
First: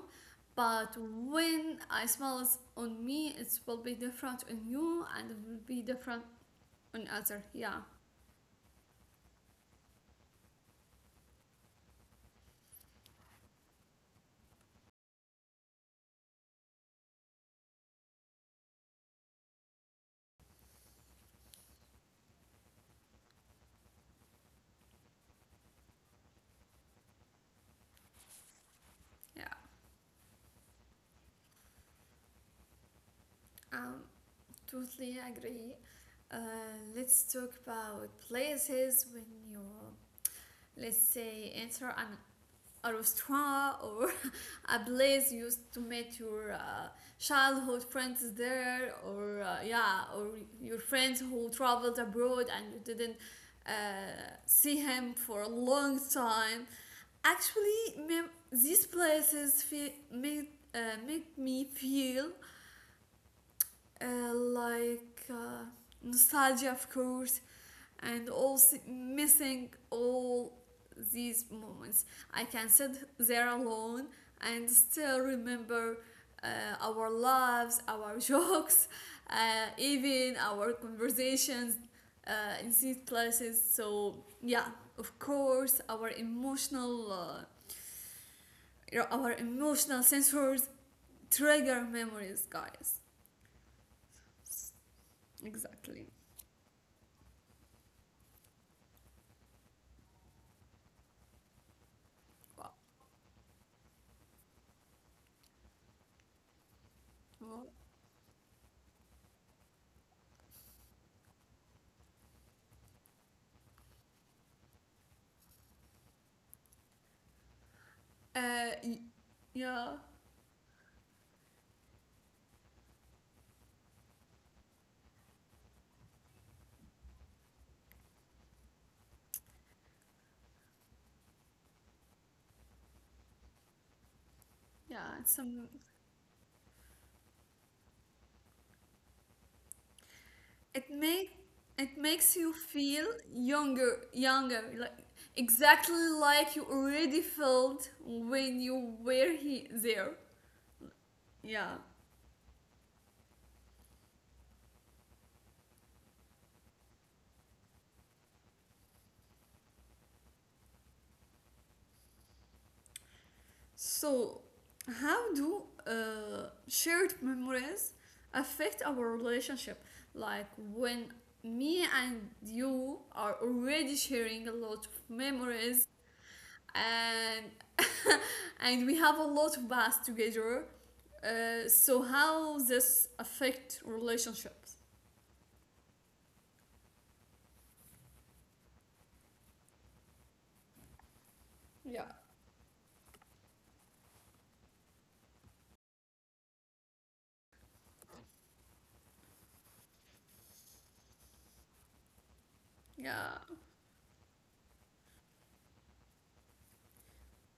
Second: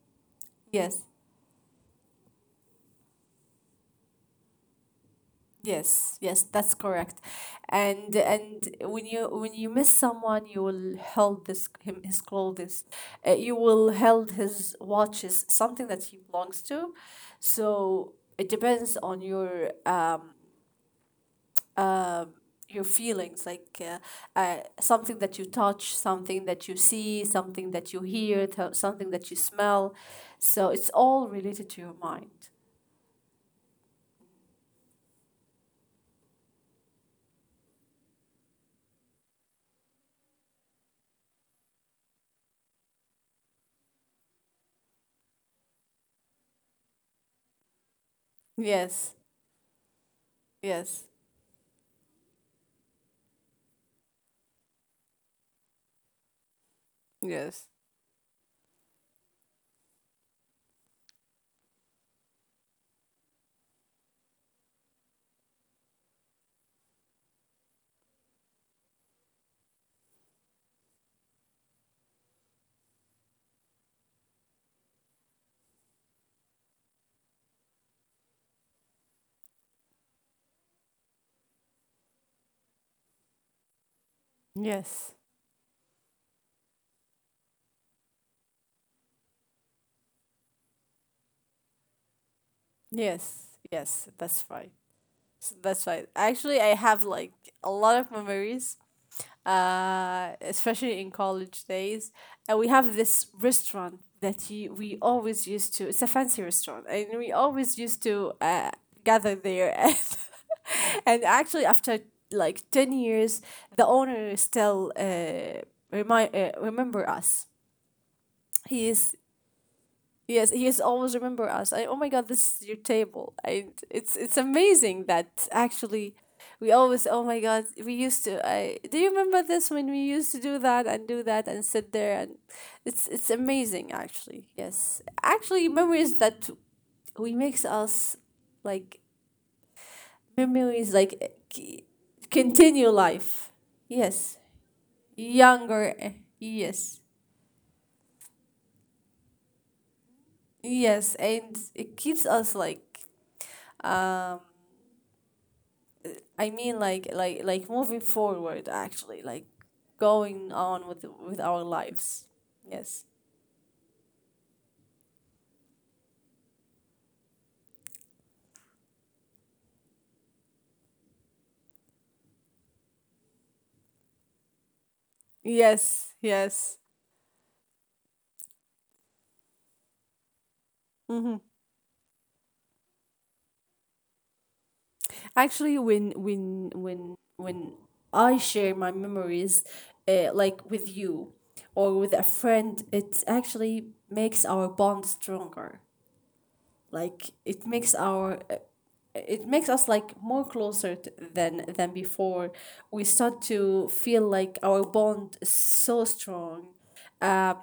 Speaker 1: but
Speaker 2: yes.
Speaker 1: when I smell it on me, it will be different, on you and it will be
Speaker 2: Yes,
Speaker 1: different,
Speaker 2: yes, that's
Speaker 1: on
Speaker 2: correct.
Speaker 1: other. Yeah.
Speaker 2: And when you, when you miss someone, you will held this, him, his clothes, you will held his watches, something that he belongs to. So it depends on um your feelings, like something that you touch, something that you see, something that you hear, something that you
Speaker 1: Yeah.
Speaker 2: smell. So it's all related to your mind.
Speaker 1: um Totally agree. uh, let's talk about places, when you, let's say, enter an out of straw or a place you used to meet your childhood friends there,
Speaker 2: Yes,
Speaker 1: or yeah, or your
Speaker 2: yes,
Speaker 1: friends who traveled abroad and you didn't uh, see him for a long time.
Speaker 2: yes.
Speaker 1: Actually, these places feel uh, make me feel like nostalgia, of course, and also missing all these moments. I can sit there alone and still remember our loves, our jokes, even our conversations uh, in these classes. So yeah,
Speaker 2: Yes.
Speaker 1: of course, our emotional sensors trigger memories, guys.
Speaker 2: Yes, yes, that's right. That's right.
Speaker 1: Exactly.
Speaker 2: Actually, I have like a lot of memories, especially in college days. And we
Speaker 1: Wow.
Speaker 2: have this restaurant that you, we always used to, it's a fancy restaurant, and we
Speaker 1: Wow.
Speaker 2: always used to gather there. And actually, after like 10 years, the owner still remember us.
Speaker 1: Uh,
Speaker 2: He is,
Speaker 1: yeah,
Speaker 2: yes, he is always remember us. I, oh my God, this is your table. I, it's amazing that actually we always, oh my God, we used to, I, do you remember this when we used to do that and sit there? And it's amazing actually. Yes,
Speaker 1: yeah.
Speaker 2: actually memories that we makes us like
Speaker 1: It
Speaker 2: memories like
Speaker 1: make it makes you
Speaker 2: continue
Speaker 1: feel
Speaker 2: life.
Speaker 1: younger,
Speaker 2: Yes,
Speaker 1: younger, like,
Speaker 2: younger.
Speaker 1: exactly
Speaker 2: Eh,
Speaker 1: like you
Speaker 2: yes,
Speaker 1: already felt when you were there.
Speaker 2: yes, and
Speaker 1: Yeah.
Speaker 2: it keeps us like um I mean like moving forward actually, like going on with our lives. Yes.
Speaker 1: So how do shared memories affect our relationship, like when me and you are already sharing a lot of memories,
Speaker 2: Yes, yes.
Speaker 1: and and we have a lot of baths together.
Speaker 2: hmm
Speaker 1: So how this affect relationships?
Speaker 2: Actually, when when I share my memories, like with you or
Speaker 1: Yeah.
Speaker 2: with a friend, it actually makes our bond stronger. Like it makes our, it makes us like more closer than before. We start
Speaker 1: Yeah.
Speaker 2: to feel like our bond is so strong. um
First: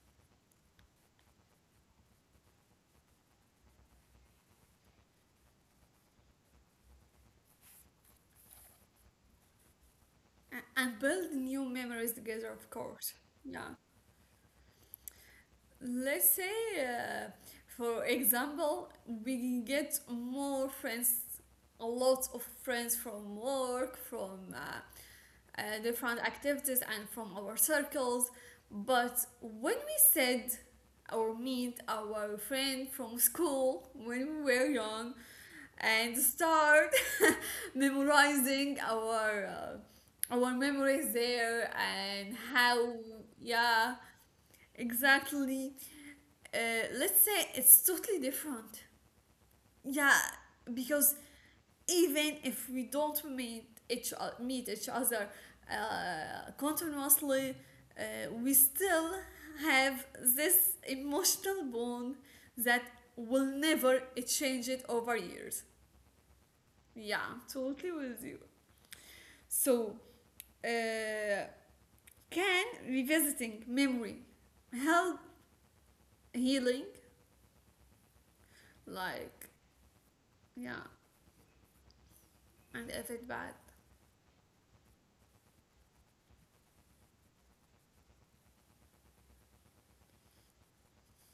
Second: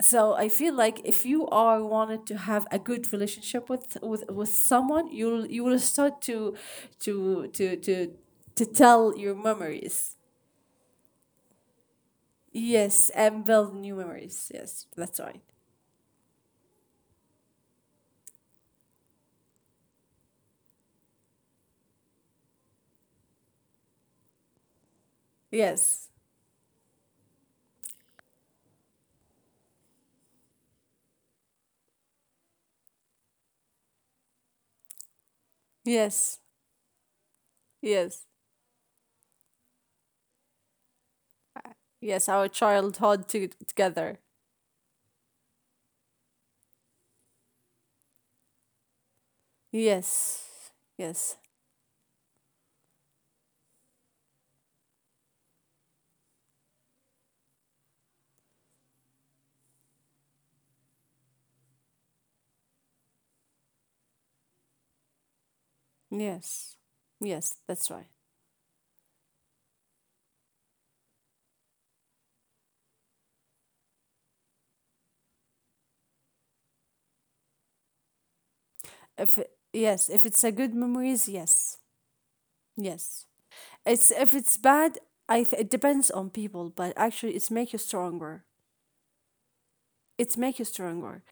Speaker 2: so I feel like if you are wanted to have a good relationship with someone, you'll, you will start to to to to tell your memories.
Speaker 1: And build new memories together, of
Speaker 2: Yes,
Speaker 1: course.
Speaker 2: and build
Speaker 1: Yeah,
Speaker 2: new memories, yes, that's right.
Speaker 1: let's say, for example, we get more friends, a lot of friends from work, from
Speaker 2: Yes.
Speaker 1: different activities and from our circles. But when we said or meet our friend from school when we were young, and
Speaker 2: Yes,
Speaker 1: start
Speaker 2: yes,
Speaker 1: memorizing our memories there,
Speaker 2: yes.
Speaker 1: and
Speaker 2: Our
Speaker 1: how.
Speaker 2: childhood
Speaker 1: Yeah,
Speaker 2: together.
Speaker 1: exactly. Let's say it's totally different. Yeah,
Speaker 2: Yes.
Speaker 1: because
Speaker 2: Yes.
Speaker 1: even if we don't meet each other continuously, we still have this emotional bond that will never change it over years.
Speaker 2: Yes.
Speaker 1: Yeah,
Speaker 2: Yes,
Speaker 1: totally
Speaker 2: that's right.
Speaker 1: with you. So, uh, can revisiting memory help healing?
Speaker 2: If
Speaker 1: Like,
Speaker 2: yes, if it's a
Speaker 1: yeah,
Speaker 2: good memories, yes.
Speaker 1: and if it
Speaker 2: Yes.
Speaker 1: bad,
Speaker 2: It's if it's bad, I it depends on people, but actually it's make you stronger. It's make you stronger.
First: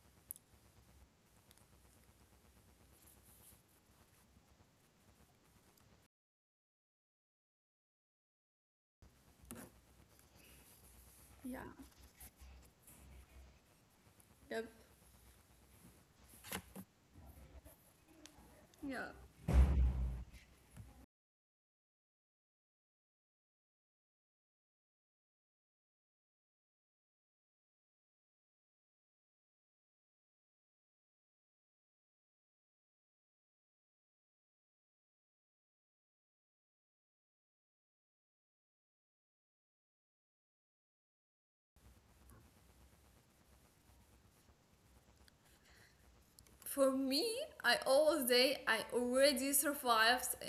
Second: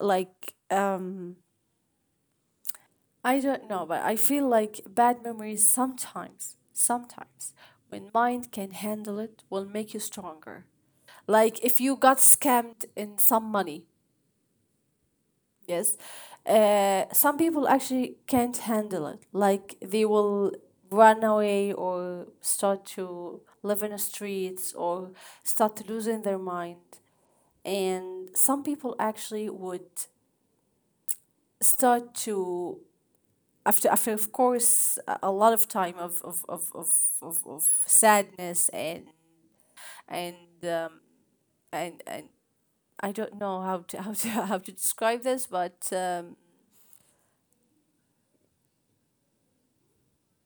Speaker 2: Like I don't know, but I feel like bad memories sometimes, sometimes when mind can handle, it will make you stronger. Like
Speaker 1: yeah,
Speaker 2: if you got scammed in some money,
Speaker 1: yep,
Speaker 2: yes. Some people actually can't
Speaker 1: yeah.
Speaker 2: handle it. Like they will run away or start to live in the streets or start losing their mind. And some people actually would start to, after, after, of course, a lot of time of of sadness and um, and I don't know how to how to, how to describe this, but
Speaker 1: For me, I always say I already survived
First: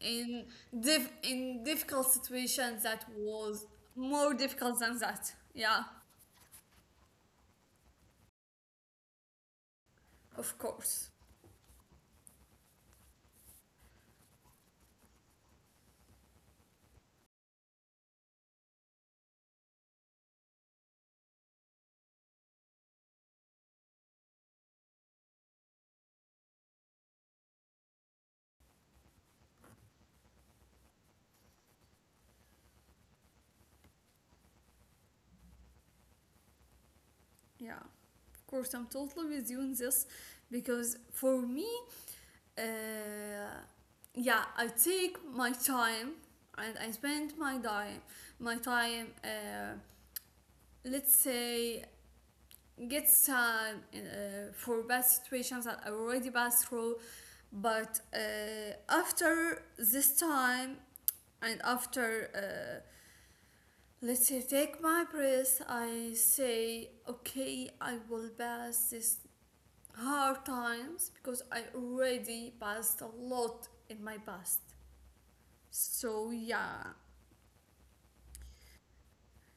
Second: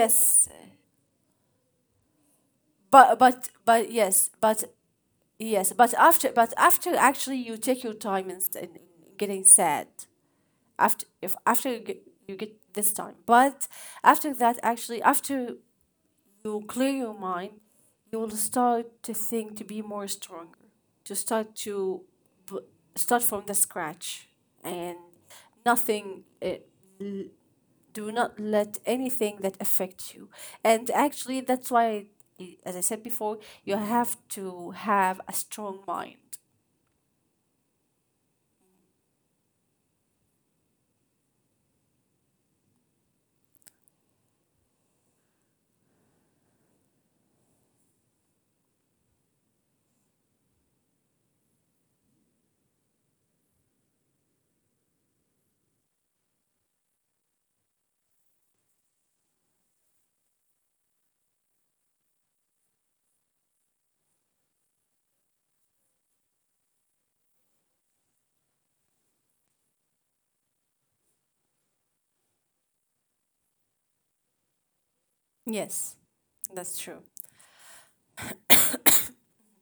Speaker 1: in in difficult situations that
Speaker 2: but
Speaker 1: was
Speaker 2: yes,
Speaker 1: more
Speaker 2: but
Speaker 1: difficult than that.
Speaker 2: yes
Speaker 1: Yeah,
Speaker 2: but after, but after actually you take your time in, getting sad.
Speaker 1: of course.
Speaker 2: After, if after you get this time, but after that, actually, after you clear your mind, you will start to think to be more stronger, to start to b- start from the scratch, and nothing, do not let anything that affects you. And actually, that's why, as I said before, you have to have a strong mind.
Speaker 1: Yeah, of course. I'm totally with you in this, because for me, uh, yeah, I take my time and I spend my time. Let's say gets for bad situations that I already passed through. But after this time, and after, let's say, take my breath, I say, okay, I will pass this hard times, because I already passed a lot in my past.
Speaker 2: Yes,
Speaker 1: So,
Speaker 2: that's true.
Speaker 1: yeah.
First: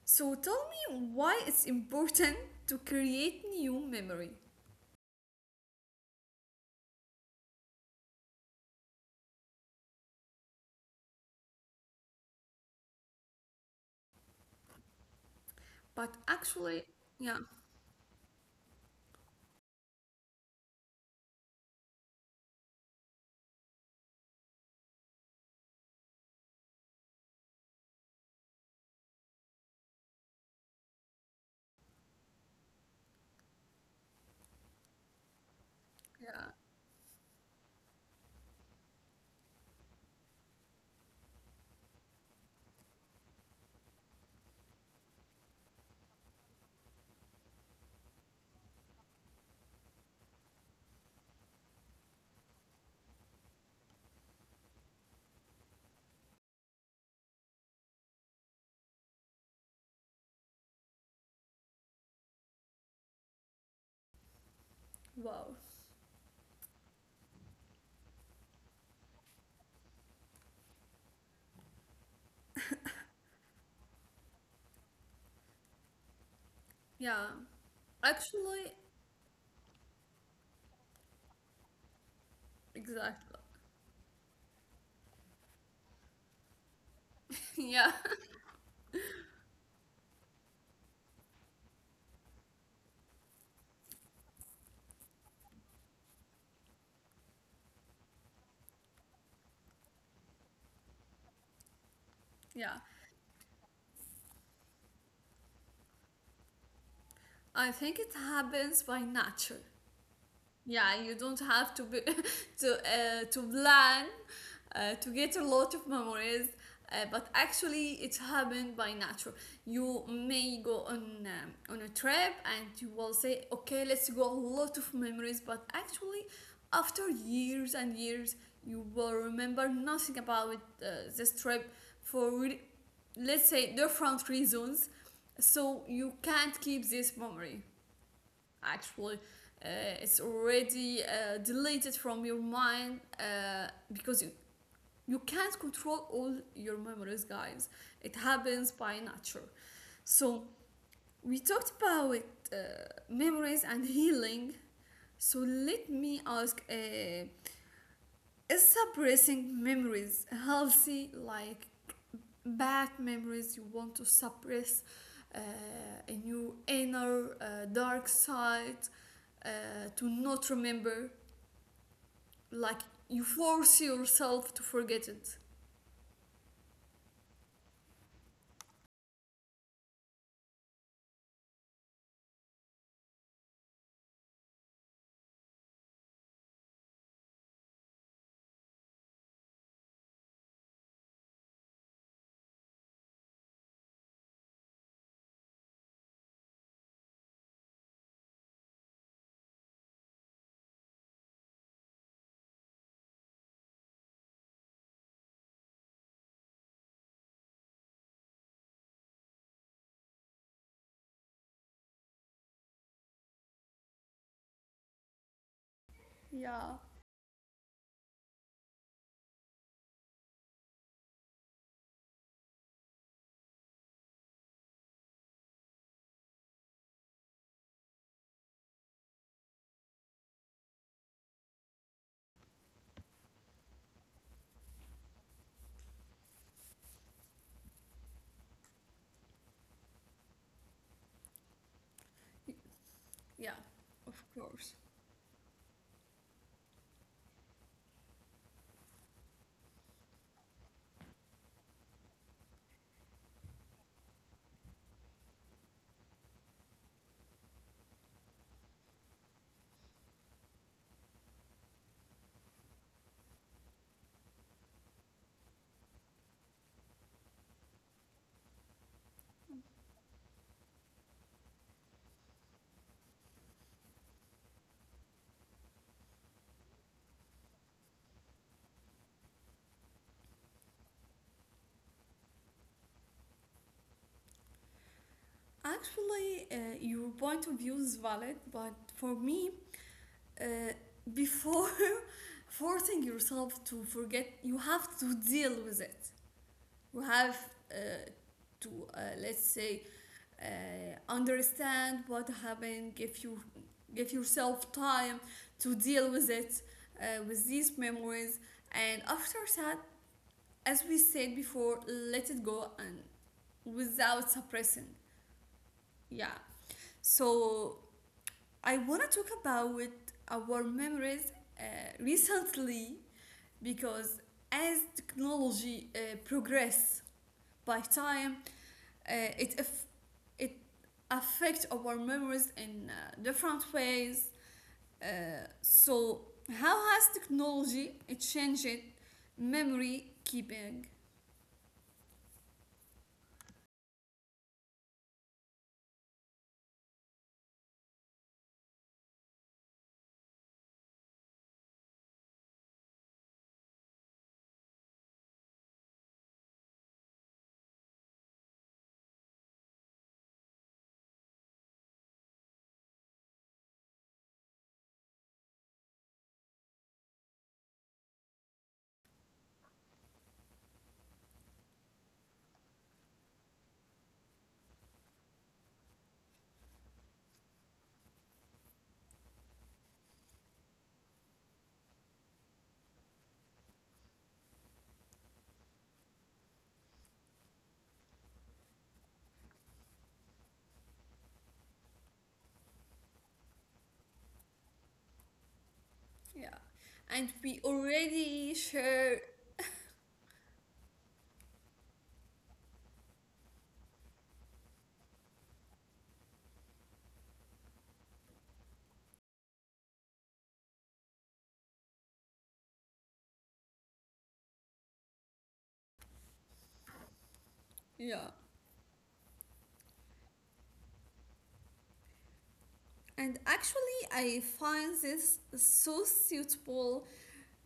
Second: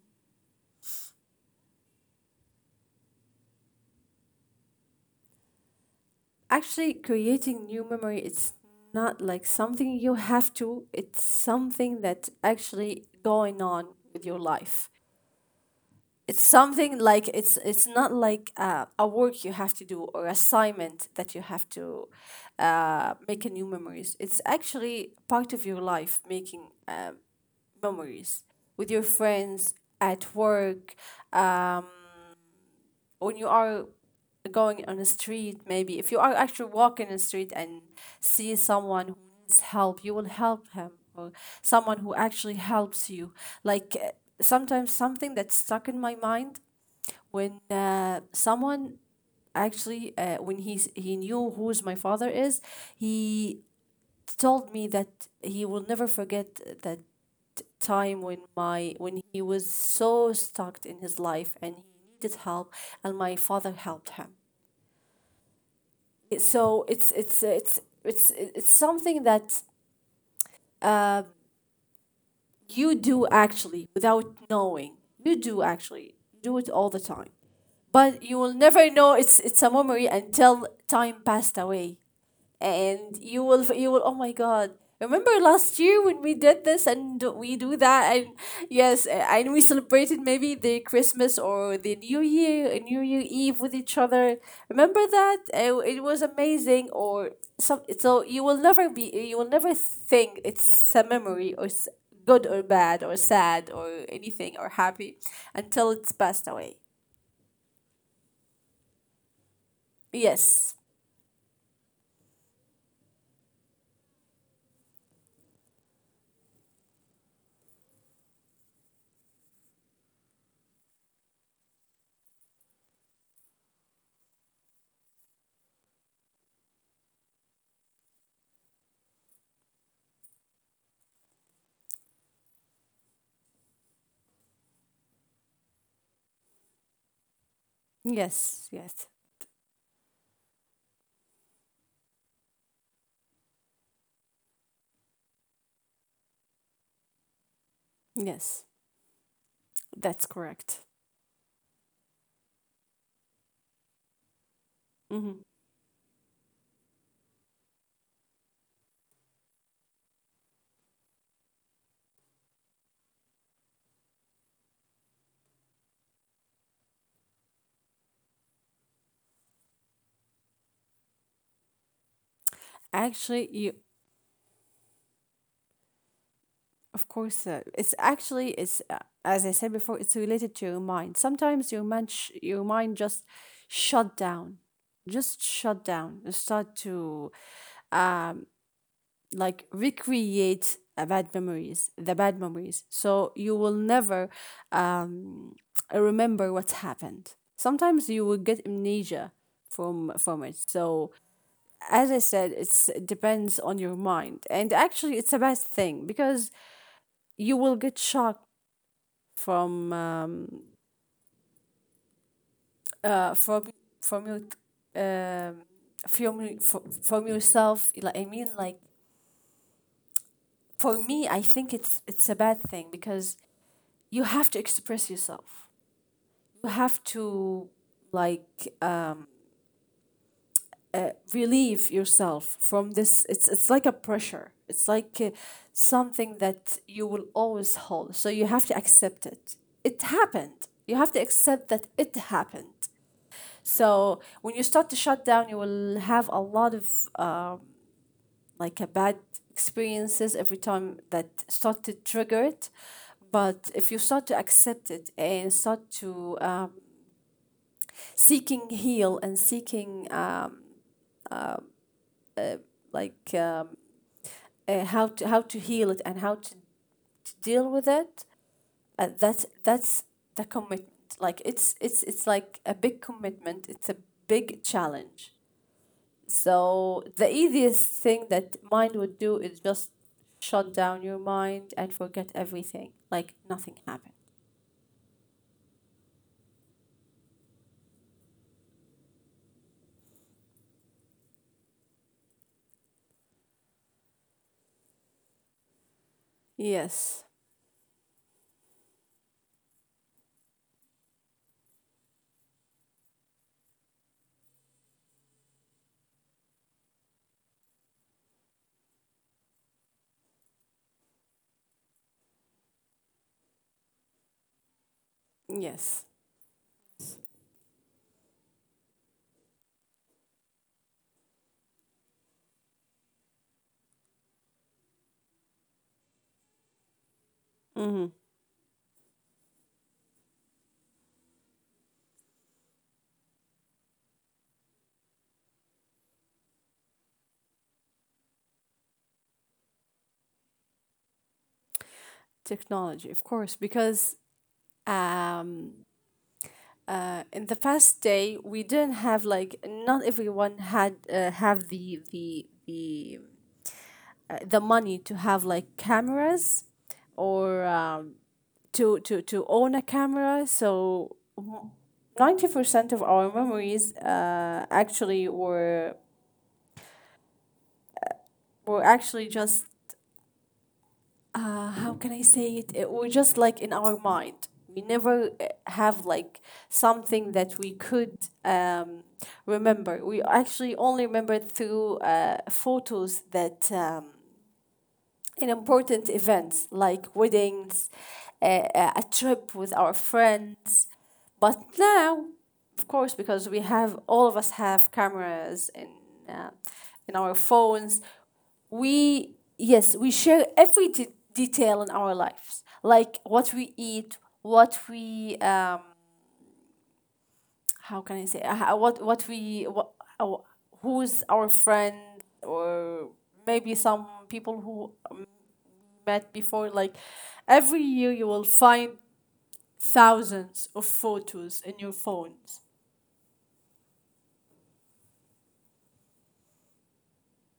Speaker 1: So, tell me, why it's important to create new memory?
Speaker 2: Actually, creating new memory, it's not like something you have to, it's something that's actually going on with your life.
Speaker 1: But
Speaker 2: It's
Speaker 1: actually,
Speaker 2: something like,
Speaker 1: yeah,
Speaker 2: it's not like a work you have to do or assignment that you have to make a new memories. It's actually part of your life, making memories with your friends, at work, um, when you are going on a street. Maybe if you are
Speaker 1: yeah.
Speaker 2: actually walking in the street and see someone who needs help, you will help him, or someone who actually helps you, like sometimes something that's stuck in my mind, when someone actually, when he knew who's my father is, he told me that he will never forget that time, when my, when he was so stuck in his life and he needed help, and my father helped him.
Speaker 1: Wow.
Speaker 2: So it's something that uh, you do actually without knowing. You do actually do it all the
Speaker 1: Yeah.
Speaker 2: time. But you will
Speaker 1: Actually,
Speaker 2: never know it's a memory until time passed away, and
Speaker 1: exactly.
Speaker 2: you will, oh my god, remember last year when we did this and we do
Speaker 1: Yeah.
Speaker 2: that, and yes, and we celebrated maybe the Christmas or the new year, new year eve with each other. Remember that. It was amazing, or some so you will never be, you will never think it's a memory, or good or
Speaker 1: Yeah.
Speaker 2: bad or sad or anything or happy, until it's passed away.
Speaker 1: I think it happens by nature.
Speaker 2: Yes,
Speaker 1: Yeah, you don't have to be to plan to get a lot of memories, but actually it happened by nature. You may go on a trip and you will say, "Okay, let's go a lot of memories," but actually after years and years, you will remember nothing about this trip, for let's say, different reasons, so you can't keep this memory.
Speaker 2: yes. Yes,
Speaker 1: Actually, it's already deleted from your mind, because you can't control all your memories, guys. It
Speaker 2: yes,
Speaker 1: happens by nature.
Speaker 2: that's
Speaker 1: So
Speaker 2: correct.
Speaker 1: we talked about uh, memories and healing. So let me ask, is suppressing memories healthy? Like, bad memories you want to suppress uh, in your inner dark side, uh, to not remember, like, you
Speaker 2: Actually,
Speaker 1: force
Speaker 2: you,
Speaker 1: yourself to forget it.
Speaker 2: of course, it's actually it's as I said before, it's related to your mind. Sometimes your mind shut down, just shut down and start to, um like, recreate bad memories, the bad memories. So you will never, um remember what happened. Sometimes you will get amnesia from it. So as I said, it depends on your mind, and actually, it's a bad thing because you will get shocked from um, uh, from from your um, from your-
Speaker 1: Yeah,
Speaker 2: fro- from yourself. Like, I mean, like, for me, I think it's a bad thing because you have to express yourself. You have to, like, relieve yourself from this. It's like a pressure. It's like, something that you will always hold. So you have to accept it. It happened. You have to accept that it happened.
Speaker 1: yeah, of
Speaker 2: So when you
Speaker 1: course.
Speaker 2: start to shut down, you will have a lot of, um, like, a bad experiences every time that start to trigger it. But if you start to accept it and start to, seeking heal and seeking, uh, uh, like, how to, heal it, and how to deal with it, that's the commitment. Like, it's like a big commitment. It's a big challenge. So the easiest thing that mind would do is just shut down your mind and forget everything, like nothing happened.
Speaker 1: Actually, your point of view is valid, but for me, uh, before forcing yourself to forget, you have to deal with it. You
Speaker 2: Yes.
Speaker 1: have uh, to, let's say, uh, understand what happened, give yourself time to deal with it, with these memories, and after that, as we said before, let it go, and without suppressing.
Speaker 2: Yes.
Speaker 1: Yeah. So I want to talk about our memories uh, recently, because as technology progresses by
Speaker 2: hmm
Speaker 1: time, uh, it aff- it affects our memories in different ways. So how has technology changed memory keeping?
Speaker 2: Technology, of course, because, um, in the past day we didn't have, like, not everyone had have the money to have, like, cameras, or to own a camera. So 90% of our memories, actually, were actually just, how can I say it were just like in our mind. We never have, like, something that we could, um remember. We actually only remember through photos that, in important events like weddings, a trip with our friends. But now, of course, because we have all of us have cameras in,
Speaker 1: Yeah,
Speaker 2: uh, in
Speaker 1: and
Speaker 2: our
Speaker 1: we
Speaker 2: phones,
Speaker 1: already share.
Speaker 2: we, yes, we share every detail in our lives, like what we eat, what we, how can I say, what we what, our, who's our friend, or maybe some people who, met before, like, every year
Speaker 1: Yeah,
Speaker 2: you will find thousands of photos in your phones.
Speaker 1: and actually, I find this so suitable,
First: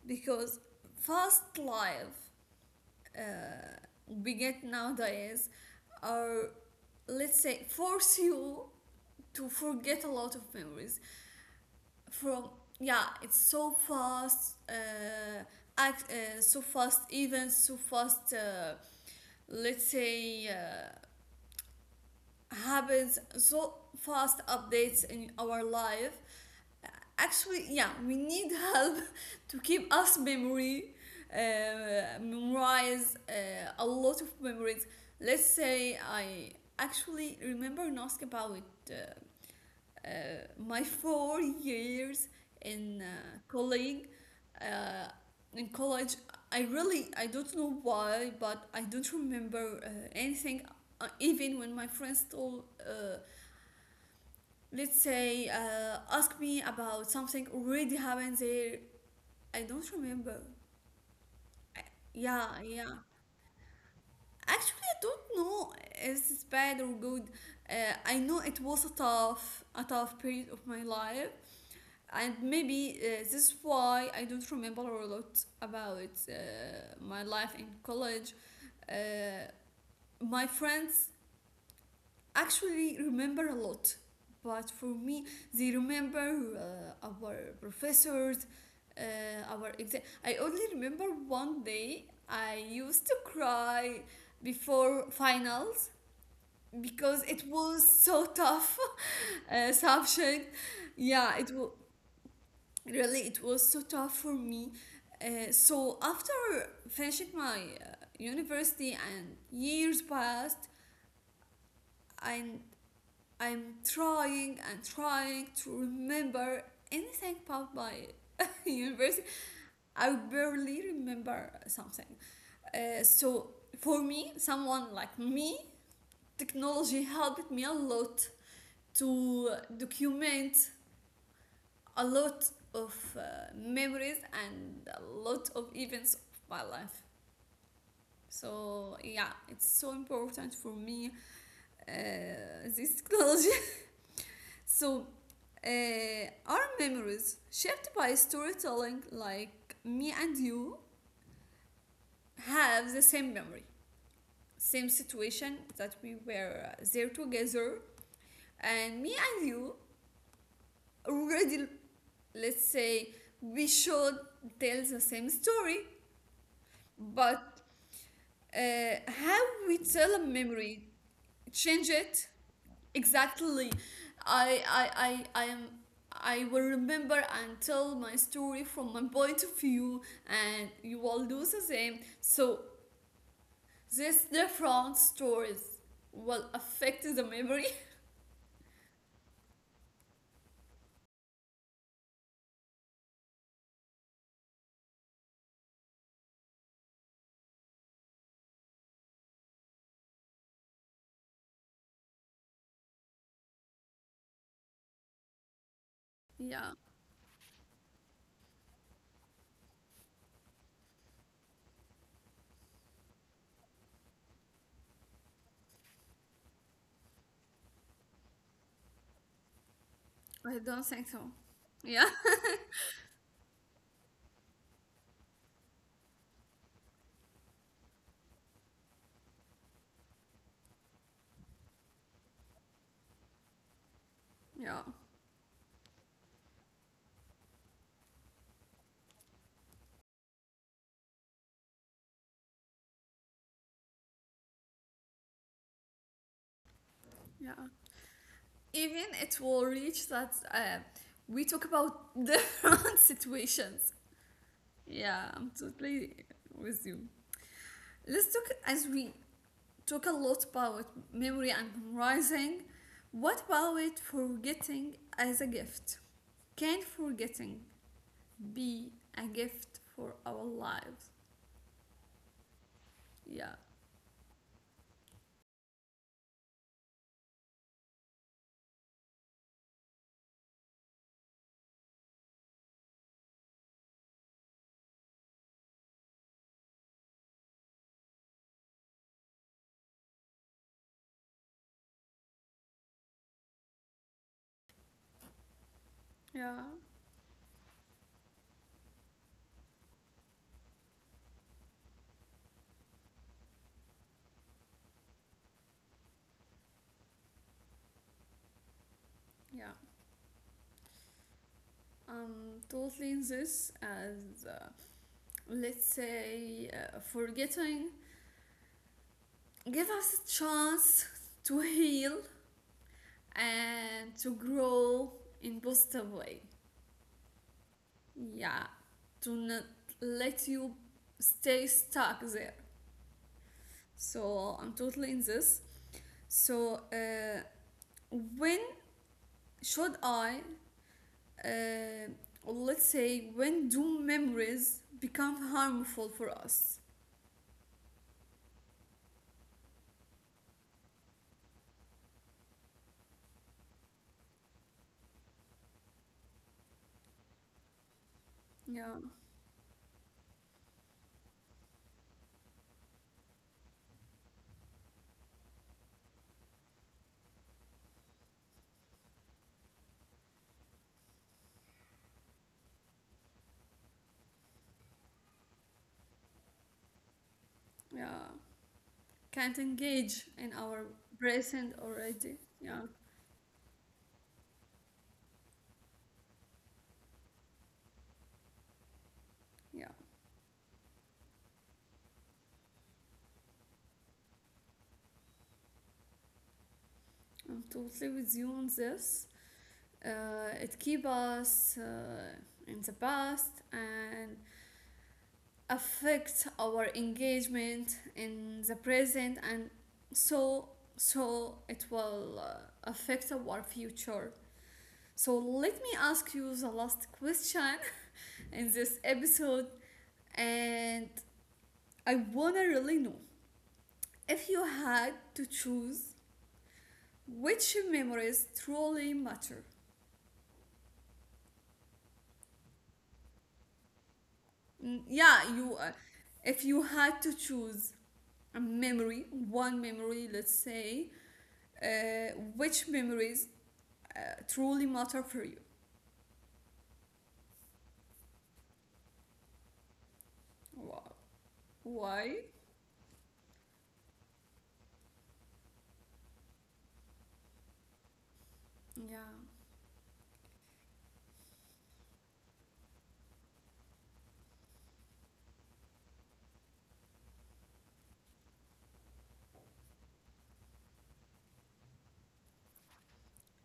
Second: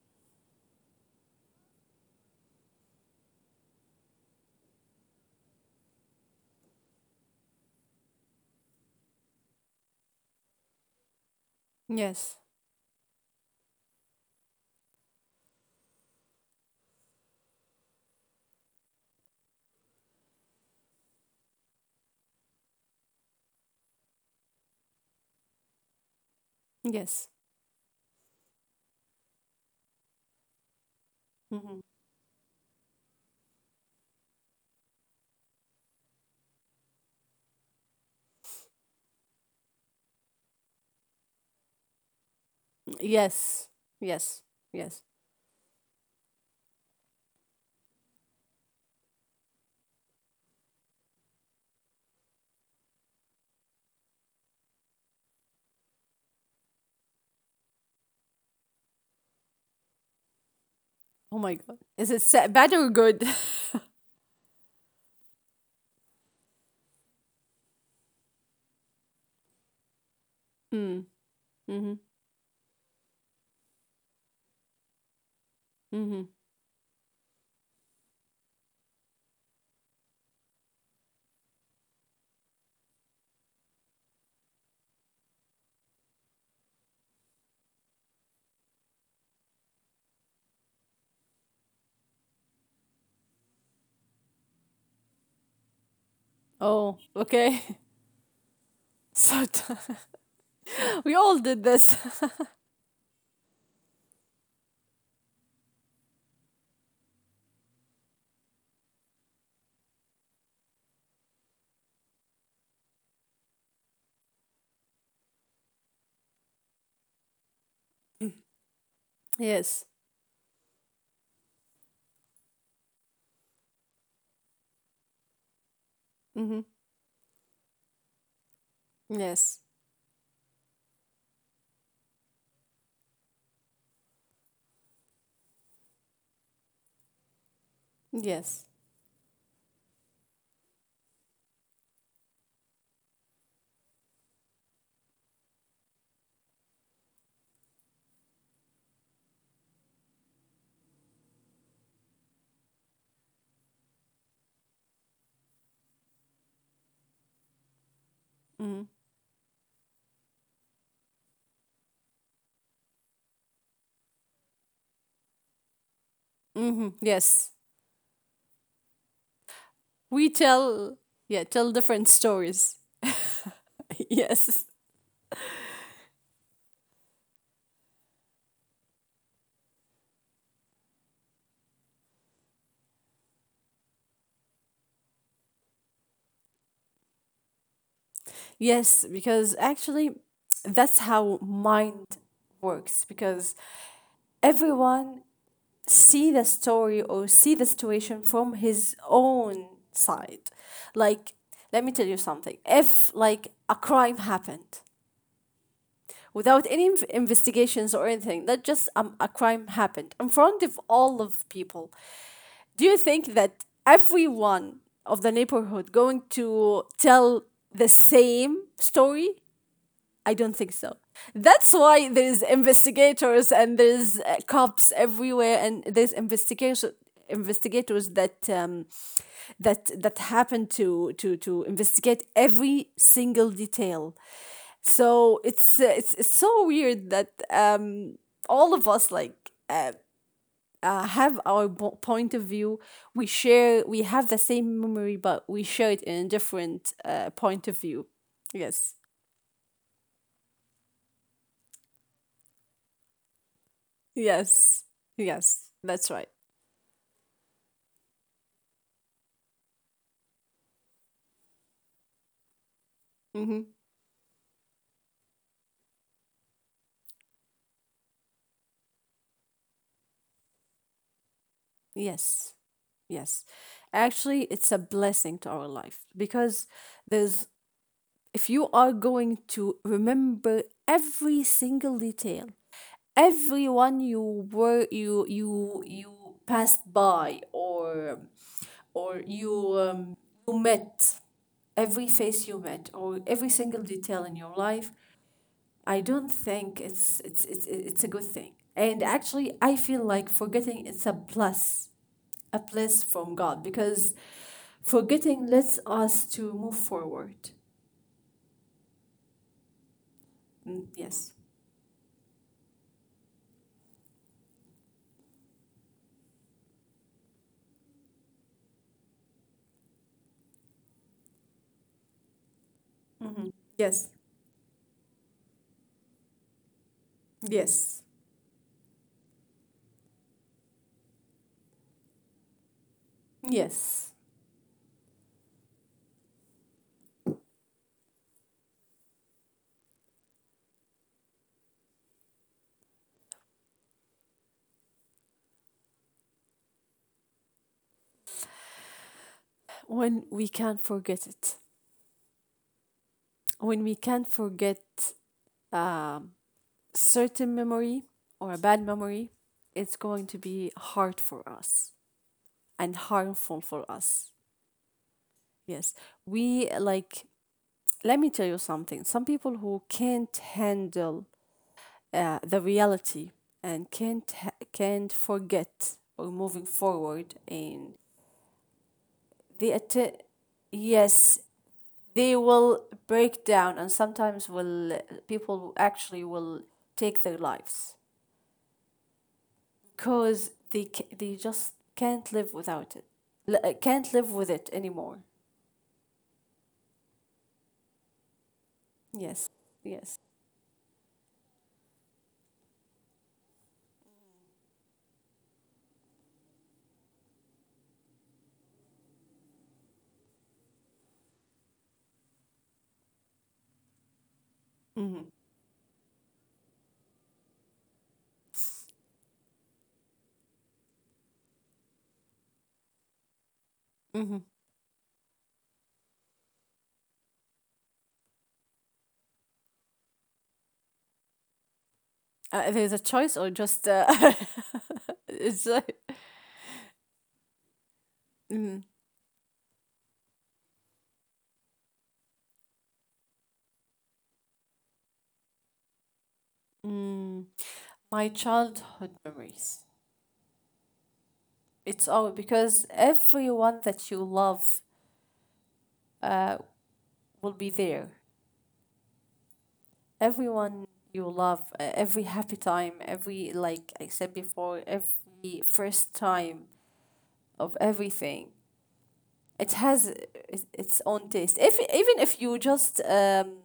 Speaker 1: because fast life uh, we get nowadays are, let's say, force you to forget a lot of memories
Speaker 2: Yes.
Speaker 1: from, yeah, it's so fast, so fast events, so fast let's say habits, so fast updates in our life.
Speaker 2: Yes.
Speaker 1: Actually, yeah, we need help to keep us memory,
Speaker 2: Hmm.
Speaker 1: memorize a lot of memories. Let's say, I actually remember and ask about it, uh, my 4 years in
Speaker 2: Yes.
Speaker 1: colleague
Speaker 2: Yes. Yes.
Speaker 1: uh, in college. I don't know why, but I don't remember anything, even when my friends told let's say, ask me about something already happened there, I don't remember.
Speaker 2: Oh my god.
Speaker 1: I,
Speaker 2: Is it
Speaker 1: yeah,
Speaker 2: bad or
Speaker 1: yeah,
Speaker 2: good?
Speaker 1: actually, I don't know if it's bad or good. uh, I know it was a tough period of my
Speaker 2: Mm.
Speaker 1: life,
Speaker 2: Mhm.
Speaker 1: and maybe this is why I don't remember a lot about
Speaker 2: Mhm.
Speaker 1: my life in college. Uh, my friends actually remember a lot, but for me, they remember our professors, uh, our exam. I only remember one day I used to cry before finals
Speaker 2: Oh,
Speaker 1: because it
Speaker 2: okay.
Speaker 1: was so tough
Speaker 2: So t-
Speaker 1: subject.
Speaker 2: we all
Speaker 1: Yeah, it
Speaker 2: did
Speaker 1: was.
Speaker 2: this.
Speaker 1: Really, it was so tough for me. So after finishing my university and years passed, and I'm trying and trying to remember anything about my university,
Speaker 2: Yes.
Speaker 1: I barely remember something. So for me, someone like me,
Speaker 2: Mhm.
Speaker 1: technology helped me a lot to
Speaker 2: Yes.
Speaker 1: document a lot of memories and a lot of events of my life.
Speaker 2: Yes.
Speaker 1: So yeah, it's so important for me, uh, this technology. So, uh, our memories shaped by storytelling, like me and you, have the same memory, same situation that we were there together,
Speaker 2: Mm-hmm.
Speaker 1: and me and you already, let's say, we should tell the same story,
Speaker 2: Mm-hmm.
Speaker 1: but
Speaker 2: Yes.
Speaker 1: how we tell a
Speaker 2: We
Speaker 1: memory
Speaker 2: tell, yeah, tell
Speaker 1: change
Speaker 2: different
Speaker 1: it.
Speaker 2: stories.
Speaker 1: Exactly.
Speaker 2: Yes.
Speaker 1: i i i i am I will remember and tell my story from my point of view, and you will do the same, so these different stories will affect the memory.
Speaker 2: Yes, because actually, that's how mind works. Because everyone see the story or see the situation from his own side. Like, let me tell you something. If, like, a crime happened, without
Speaker 1: Yeah,
Speaker 2: any investigations or anything. That just, a crime happened in front of all of people. Do you think that everyone of the neighborhood going to tell the same story? I don't
Speaker 1: I
Speaker 2: think
Speaker 1: don't
Speaker 2: so.
Speaker 1: think so.
Speaker 2: That's why
Speaker 1: Yeah.
Speaker 2: there's investigators, and there's cops everywhere, and there's investigation investigators that, that happen to investigate every single detail.
Speaker 1: Yeah,
Speaker 2: So it's, it's so weird that, all of us, like, have our point of view. We have the same memory, but we share it in a different,
Speaker 1: yeah.
Speaker 2: point of view. Yes.
Speaker 1: Even it will reach that we talk about different situations.
Speaker 2: Yes.
Speaker 1: Yeah, I'm
Speaker 2: Yes, that's
Speaker 1: totally
Speaker 2: right.
Speaker 1: with you. Let's talk, as we talk a lot about memory and memorizing, what
Speaker 2: Mm-hmm.
Speaker 1: about forgetting as a gift? Can forgetting be a gift for our lives?
Speaker 2: Yes. Yes.
Speaker 1: Yeah.
Speaker 2: Actually, it's a blessing to our life because, there's, if you are going to remember every single detail, everyone you were, you passed by, or, you, you met, every face you met or every single detail in your life, I don't
Speaker 1: Yeah,
Speaker 2: think it's a good thing. And actually, I feel like forgetting, it's a plus from God because forgetting lets us to move forward.
Speaker 1: yeah.
Speaker 2: Mm, yes.
Speaker 1: Totally in this, as, let's say, forgetting give us a chance to heal
Speaker 2: Mhm. Yes.
Speaker 1: and to grow in positive way.
Speaker 2: Yes.
Speaker 1: Yeah, to not let you stay stuck there.
Speaker 2: Yes.
Speaker 1: So I'm totally in this. So, when should I, uh, let's say, when do memories become harmful for us?
Speaker 2: When we can't forget it, when we can't forget, um, certain memory or a bad
Speaker 1: Yeah,
Speaker 2: memory, it's going to be hard for us and harmful for us. Yes. We, like, let me tell you something. Some people who can't handle, the reality, and can't forget or moving forward, and
Speaker 1: yeah, can't
Speaker 2: they att-
Speaker 1: engage in our
Speaker 2: yes,
Speaker 1: present already.
Speaker 2: they will
Speaker 1: Yeah,
Speaker 2: break down, and sometimes will, people actually will take their lives
Speaker 1: yeah,
Speaker 2: because they just can't live without it. Can't live with it anymore.
Speaker 1: I'm totally with you on this.
Speaker 2: Yes. Yes.
Speaker 1: It keep us in the past, and affects our engagement in the present, and so so it will affect our future.
Speaker 2: Mm-hmm.
Speaker 1: So let me ask you the last question in this episode, and I wanna really know,
Speaker 2: Mm-hmm.
Speaker 1: if you had to choose, which memories truly matter?
Speaker 2: There's a choice, or just,
Speaker 1: Mm, yeah,
Speaker 2: it's
Speaker 1: you,
Speaker 2: like.
Speaker 1: if you had to choose a memory one memory, let's say, uh, which memories truly matter for you?
Speaker 2: Mm, my childhood memories.
Speaker 1: Wow.
Speaker 2: It's all
Speaker 1: Why?
Speaker 2: because everyone that you love, uh, will be there.
Speaker 1: Yeah,
Speaker 2: Everyone you love, every happy time, every, like I said before, every first time of everything. It has its own taste. If, even if you just,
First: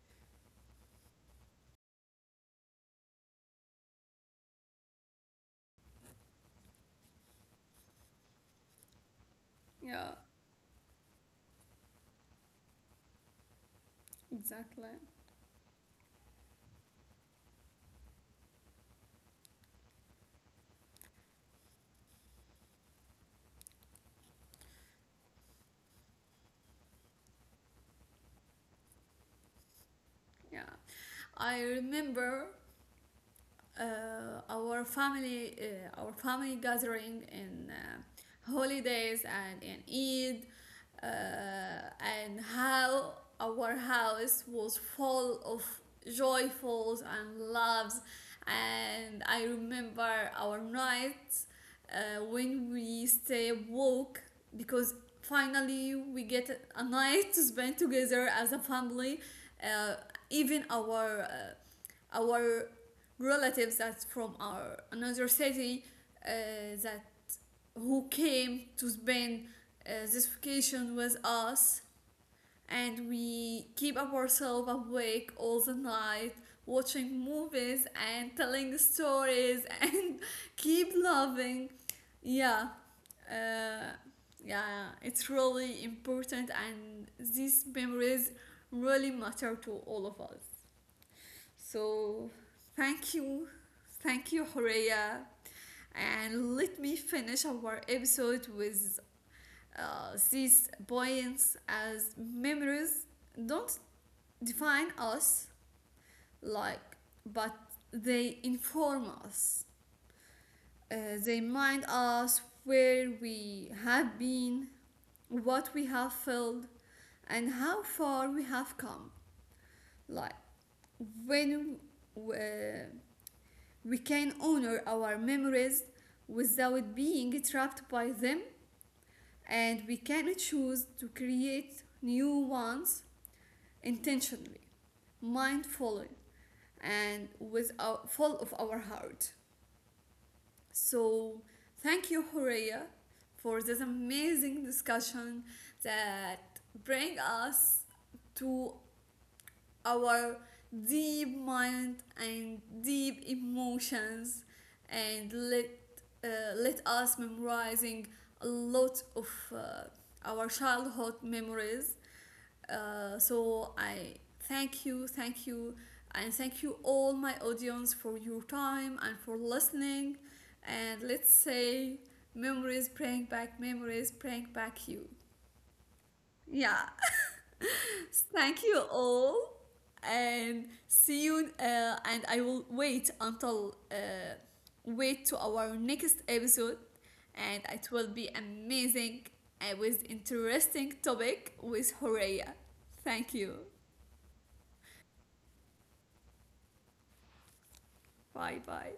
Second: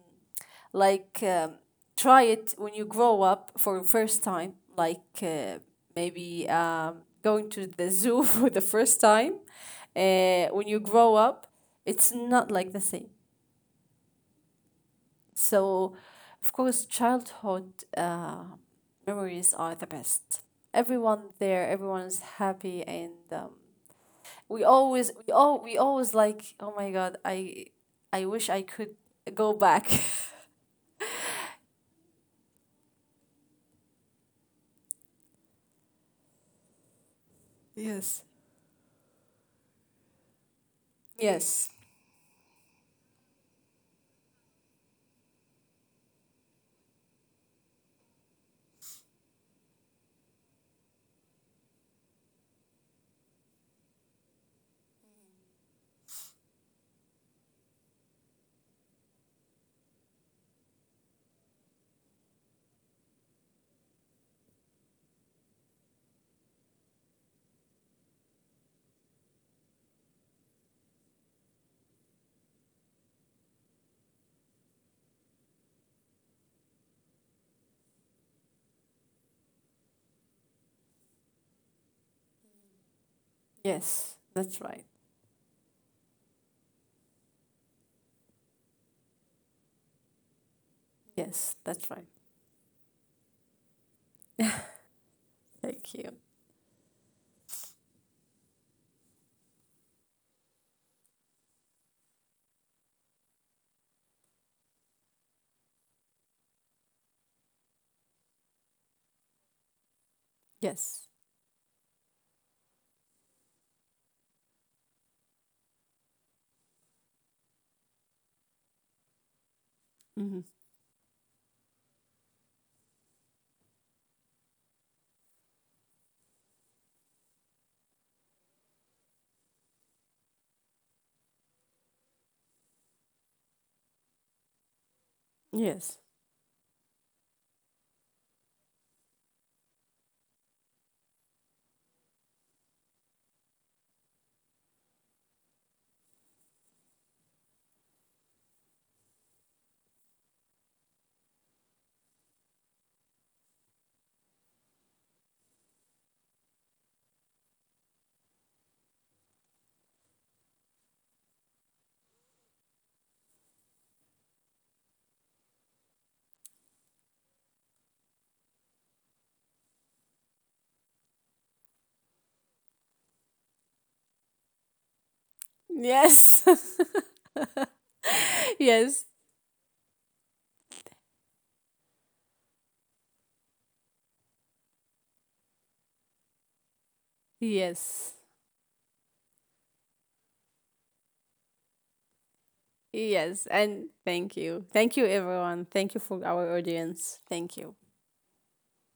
Speaker 2: like, try it when you grow up for first time, like, maybe, going to the zoo for the first time,
Speaker 1: yeah,
Speaker 2: when you grow up, it's not like the same.
Speaker 1: exactly.
Speaker 2: So, of course, childhood, memories are the best. Everyone there, everyone is happy. And, we always, like, oh my god, I wish I could go back.
Speaker 1: Yeah, I remember uh, our family gathering in
Speaker 2: Yes.
Speaker 1: holidays and in Eid, uh,
Speaker 2: Yes.
Speaker 1: and how our house was full of joyfuls and loves, and I remember our nights when we stay woke because finally we get a night to spend together as a family, uh, even our relatives that's from our another city, uh, that, who came to spend this vacation with us, and we keep up ourselves awake all the night, watching movies and telling stories and keep loving. Yeah. uh,
Speaker 2: Yes, that's
Speaker 1: yeah,
Speaker 2: right.
Speaker 1: it's really important, and these memories really matter to all of us.
Speaker 2: Yes, that's right.
Speaker 1: So thank you. Thank you, Horea.
Speaker 2: Thank you.
Speaker 1: And let me finish our episode with these points, as memories don't define us, like, but they inform us.
Speaker 2: Yes.
Speaker 1: They remind us where we have been, what we have felt, and how far we have come.
Speaker 2: Hmm.
Speaker 1: Like when uh, We can honor our memories without being trapped by them, and we can choose to create new ones intentionally,
Speaker 2: Yes.
Speaker 1: mindfully, and full of our heart. So, thank you, Horea, for this amazing discussion that bring us to our deep mind and deep emotions, and let us memorizing a lot of uh, our childhood memories. So I thank you, thank you, and thank you all my audience for your time and for listening, and let's say, memories bring back, memories bring back you.
Speaker 2: Yes.
Speaker 1: Yeah. Thank you
Speaker 2: Yes.
Speaker 1: all, and see you. And I will wait until wait to our next episode, and it will
Speaker 2: Yes.
Speaker 1: be amazing and with interesting topic with Horea. Thank
Speaker 2: Yes,
Speaker 1: you.
Speaker 2: and thank you, thank you, everyone. Thank you for our audience. Thank you.
Speaker 1: Bye bye.